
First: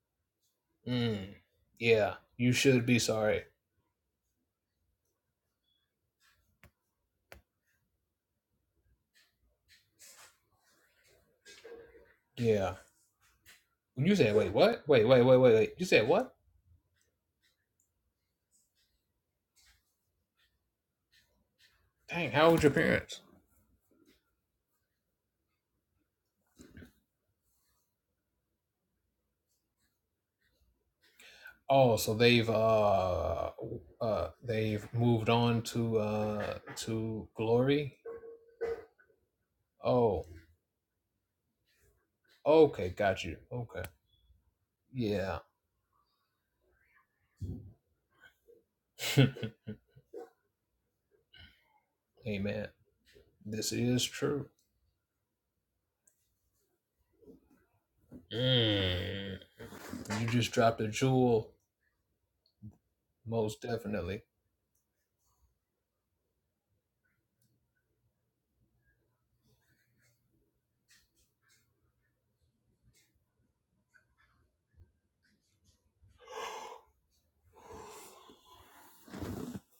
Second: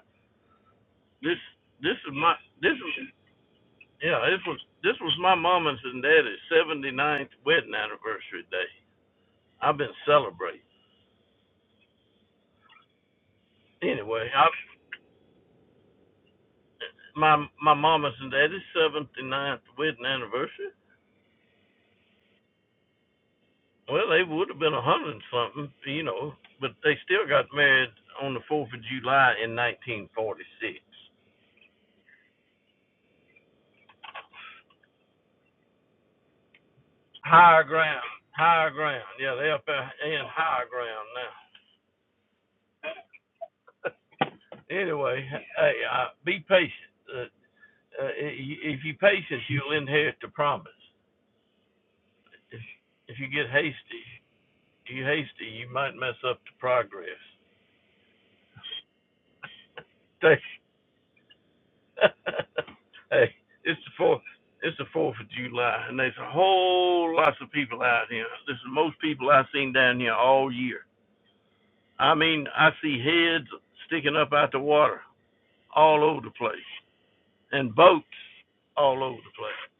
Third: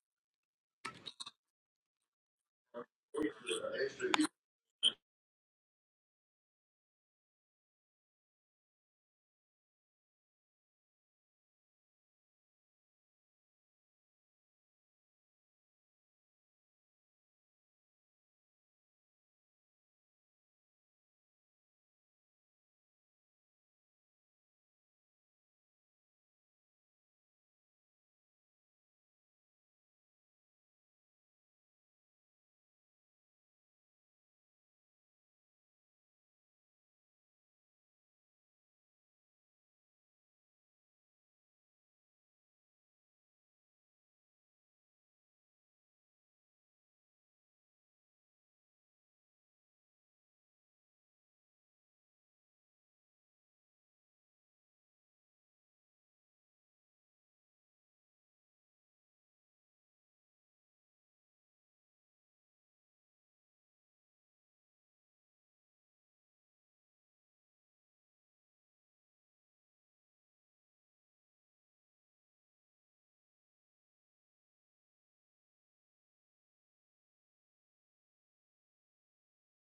Speaker 2: mm,
Speaker 3: This this is
Speaker 2: yeah,
Speaker 3: my
Speaker 2: you
Speaker 3: this
Speaker 2: should be
Speaker 3: is
Speaker 2: sorry.
Speaker 3: yeah this was this was my mama's and daddy's 79th wedding anniversary day. I've been celebrating
Speaker 2: Yeah. When you
Speaker 3: anyway.
Speaker 2: said,
Speaker 3: I
Speaker 2: wait, what? Wait, wait, wait, wait, wait. You said what?
Speaker 3: my my mama's and daddy's 79th wedding anniversary.
Speaker 2: Dang, how old your parents?
Speaker 3: Well, they would have been a hundred and something, you know, but they still got married on the Fourth of July in 1946.
Speaker 2: Oh, so they've uh uh they've moved on to uh to
Speaker 3: Higher
Speaker 2: glory.
Speaker 3: ground, higher ground. Yeah, they're up in
Speaker 2: Oh,
Speaker 3: higher ground
Speaker 2: okay, got you. Okay,
Speaker 3: now. <laughs> anyway,
Speaker 2: yeah.
Speaker 3: hey, uh, be patient. Uh, uh, if you patient,
Speaker 2: <laughs>
Speaker 3: you'll inherit the promise. If
Speaker 2: Amen.
Speaker 3: if you get
Speaker 2: This
Speaker 3: hasty,
Speaker 2: is true.
Speaker 3: you hasty, you might mess up the progress.
Speaker 2: Mm.
Speaker 3: <laughs>
Speaker 2: You just dropped a jewel
Speaker 3: hey,
Speaker 2: Most
Speaker 3: it's the fourth.
Speaker 2: definitely.
Speaker 3: It's the fourth of July, and there's a whole lots of people out here. This is most people I've seen down here all year. I mean, I see heads sticking up out the water. all over the place and boats all over the place.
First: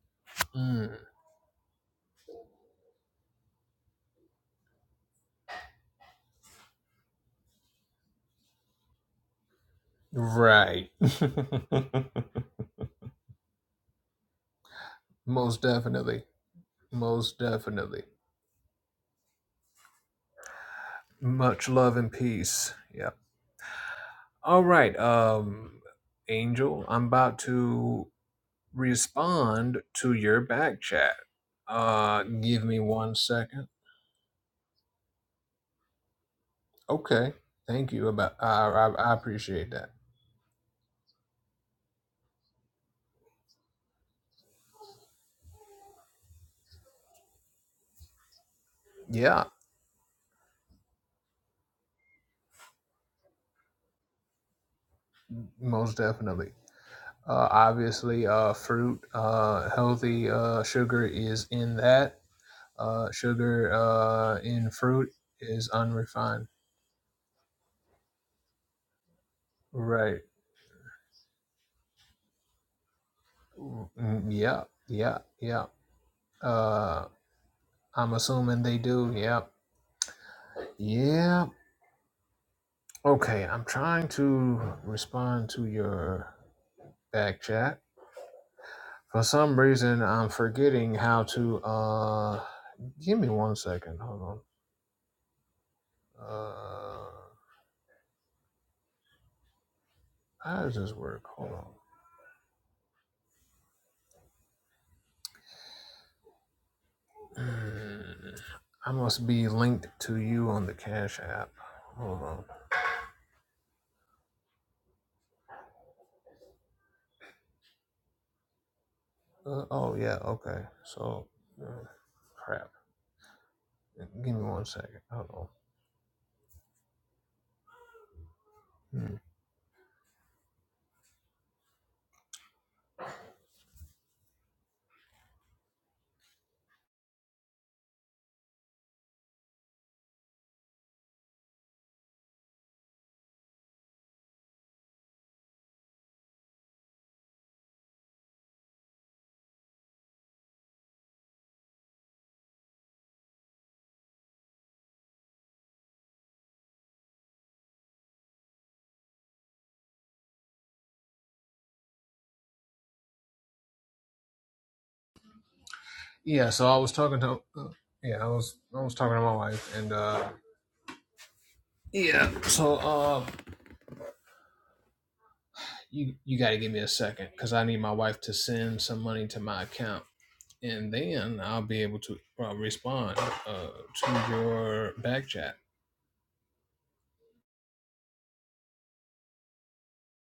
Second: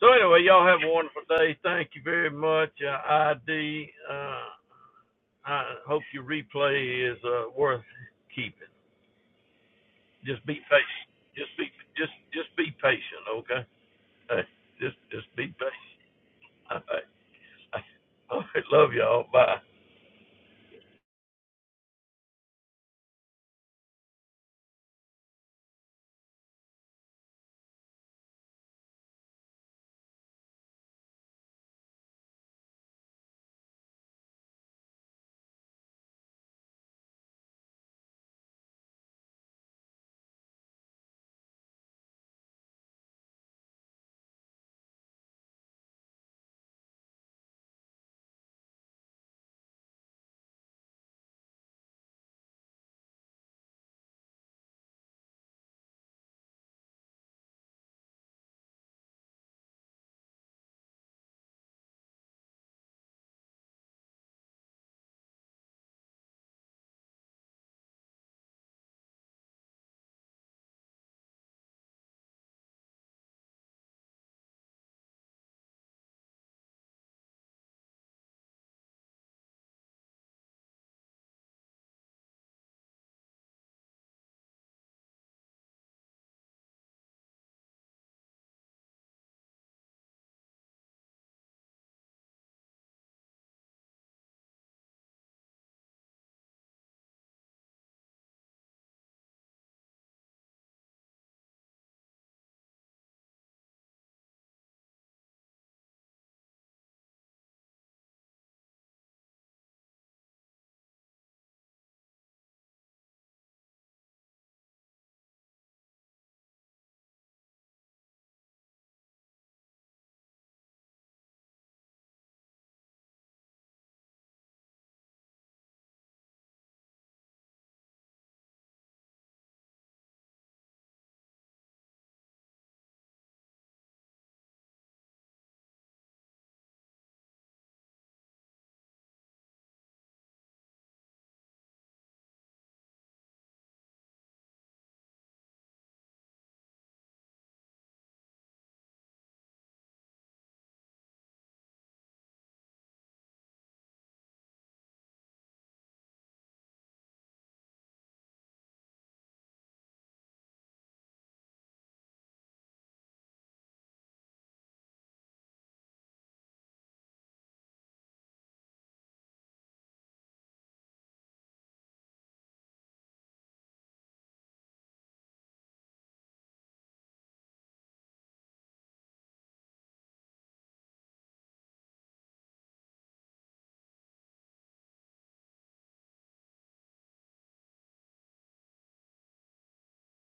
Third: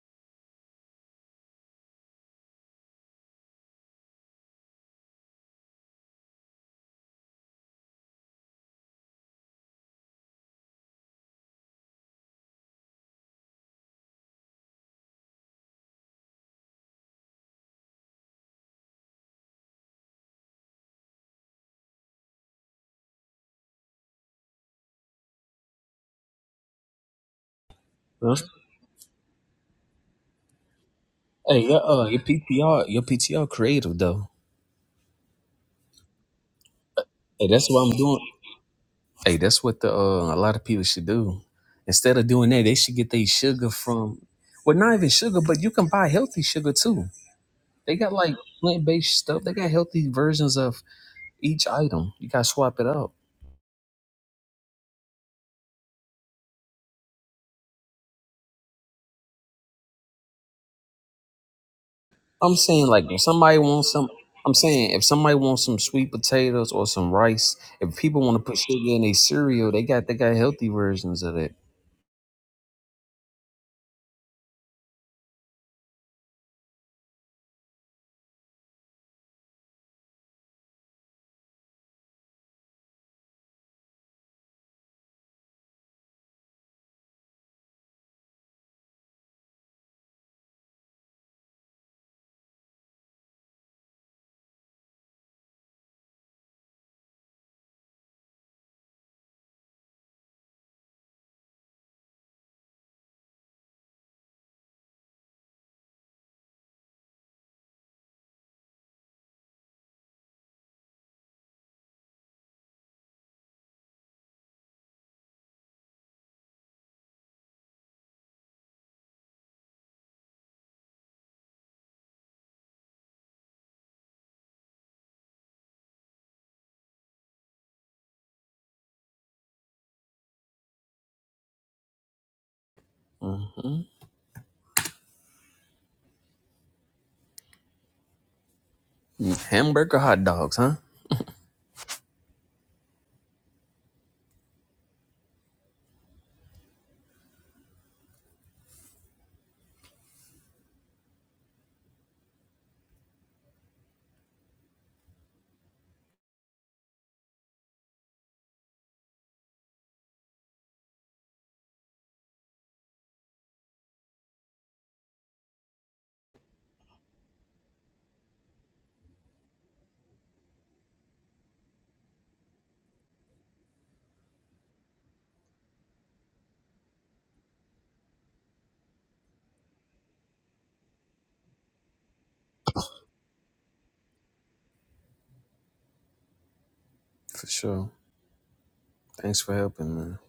Speaker 3: So anyway, y'all have a
Speaker 2: Mm,
Speaker 3: wonderful day. Thank you very much, uh, ID. Uh, I hope your replay is uh, worth keeping. Just be
Speaker 2: right.
Speaker 3: patient. Just be just
Speaker 2: <laughs>
Speaker 3: just be patient, okay? Hey, just just be
Speaker 2: Most
Speaker 3: patient.
Speaker 2: definitely.
Speaker 3: All right.
Speaker 2: Most definitely.
Speaker 3: <laughs> All right. Love y'all. Bye.
Speaker 2: Much love and peace. Yeah. All right. Um, Angel, I'm about to
Speaker 1: Huh?
Speaker 2: respond to your back chat.
Speaker 1: Hey, your uh, your
Speaker 2: Uh, give me
Speaker 1: PTR, your
Speaker 2: one
Speaker 1: PTR
Speaker 2: second.
Speaker 1: creative though.
Speaker 2: Okay.
Speaker 1: Hey, that's what
Speaker 2: Thank
Speaker 1: I'm
Speaker 2: you.
Speaker 1: doing.
Speaker 2: About I, I, I
Speaker 1: Hey, that's
Speaker 2: appreciate
Speaker 1: what the
Speaker 2: that.
Speaker 1: uh, a lot of people should do. Instead of doing that, they should get their sugar from. Well, not even sugar, but you can buy healthy sugar too. They got like plant based stuff.
Speaker 2: Yeah.
Speaker 1: They got healthy versions of each item. You gotta swap it up.
Speaker 2: Most definitely. Uh, obviously, uh, fruit, uh, healthy uh, sugar is in that.
Speaker 1: I'm saying like
Speaker 2: Uh,
Speaker 1: if somebody
Speaker 2: sugar
Speaker 1: wants some
Speaker 2: uh,
Speaker 1: I'm
Speaker 2: in
Speaker 1: saying if
Speaker 2: fruit
Speaker 1: somebody wants
Speaker 2: is
Speaker 1: some sweet
Speaker 2: unrefined.
Speaker 1: potatoes or some rice, if people want to put sugar in their cereal, they got they
Speaker 2: Right.
Speaker 1: got healthy versions of that.
Speaker 2: Mm, yeah. Yeah. Yeah. Uh, I'm assuming they do. Yeah. Yeah. Okay. I'm trying to respond to your back chat. For some reason, I'm forgetting how to. Uh, give me one second. Hold on. Uh, how does this work? Hold on. <sighs> Mm, I must be linked to you on the Cash App. Hold on. Uh, oh, yeah, okay. So, uh, crap. Give me one second. Hold on. Hmm.
Speaker 1: hmm Hamburger hot dogs, huh?
Speaker 2: Yeah, so I was talking to. Uh, yeah, I was I was talking to my wife, and uh, yeah, so uh, you you got to give me a second because I need my wife to send some money to my account, and then I'll be able to uh, respond uh, to your back chat.
Speaker 1: For sure. Thanks for helping, man.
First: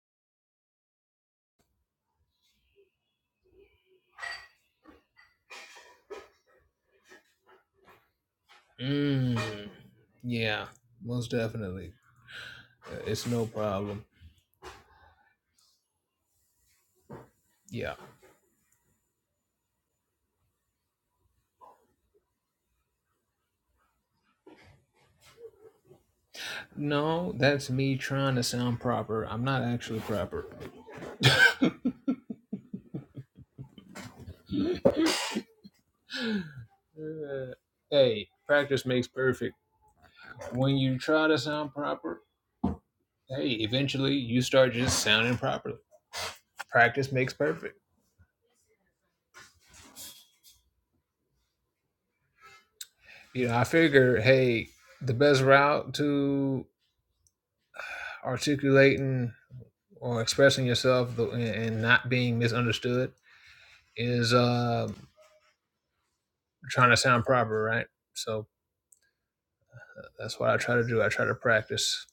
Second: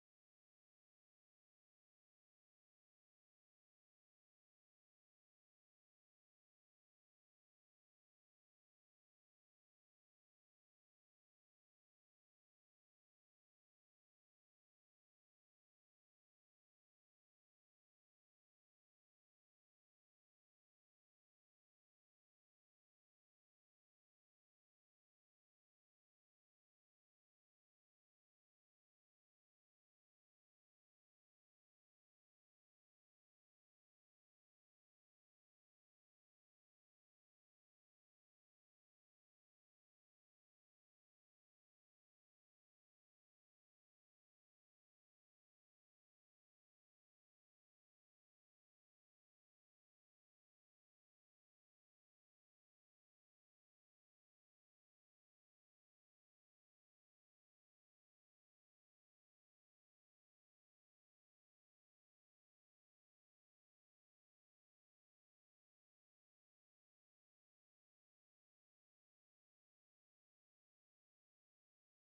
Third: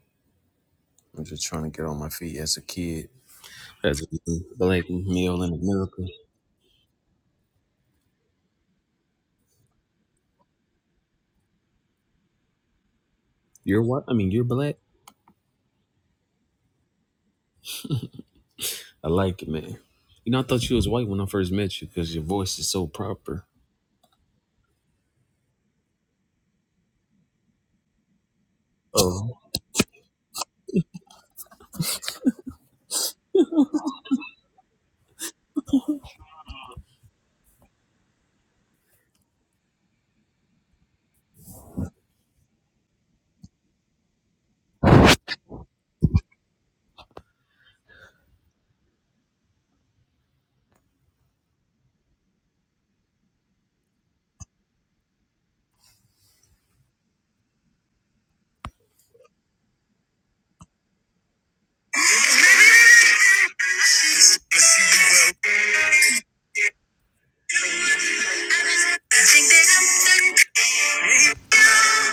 Speaker 1: I'm just trying to get on my feet as a kid. As a black male in America.
Speaker 2: Mm, yeah, most definitely. Uh, It's no
Speaker 1: You're what?
Speaker 2: problem.
Speaker 1: I mean, you're black.
Speaker 2: Yeah.
Speaker 1: I like it, man. You know, I thought you was white when I first met you because your voice is so proper.
Speaker 2: No, that's me trying to sound proper.
Speaker 1: Oh.
Speaker 2: I'm not actually proper. Uh, hey, practice makes perfect. When you try to sound proper, hey, eventually you start just sounding properly. Practice makes perfect. You know, I figure, hey, the best route to articulating or expressing yourself the- and and not being misunderstood is uh. trying to sound proper, right? So that's what I try to do. I try to practice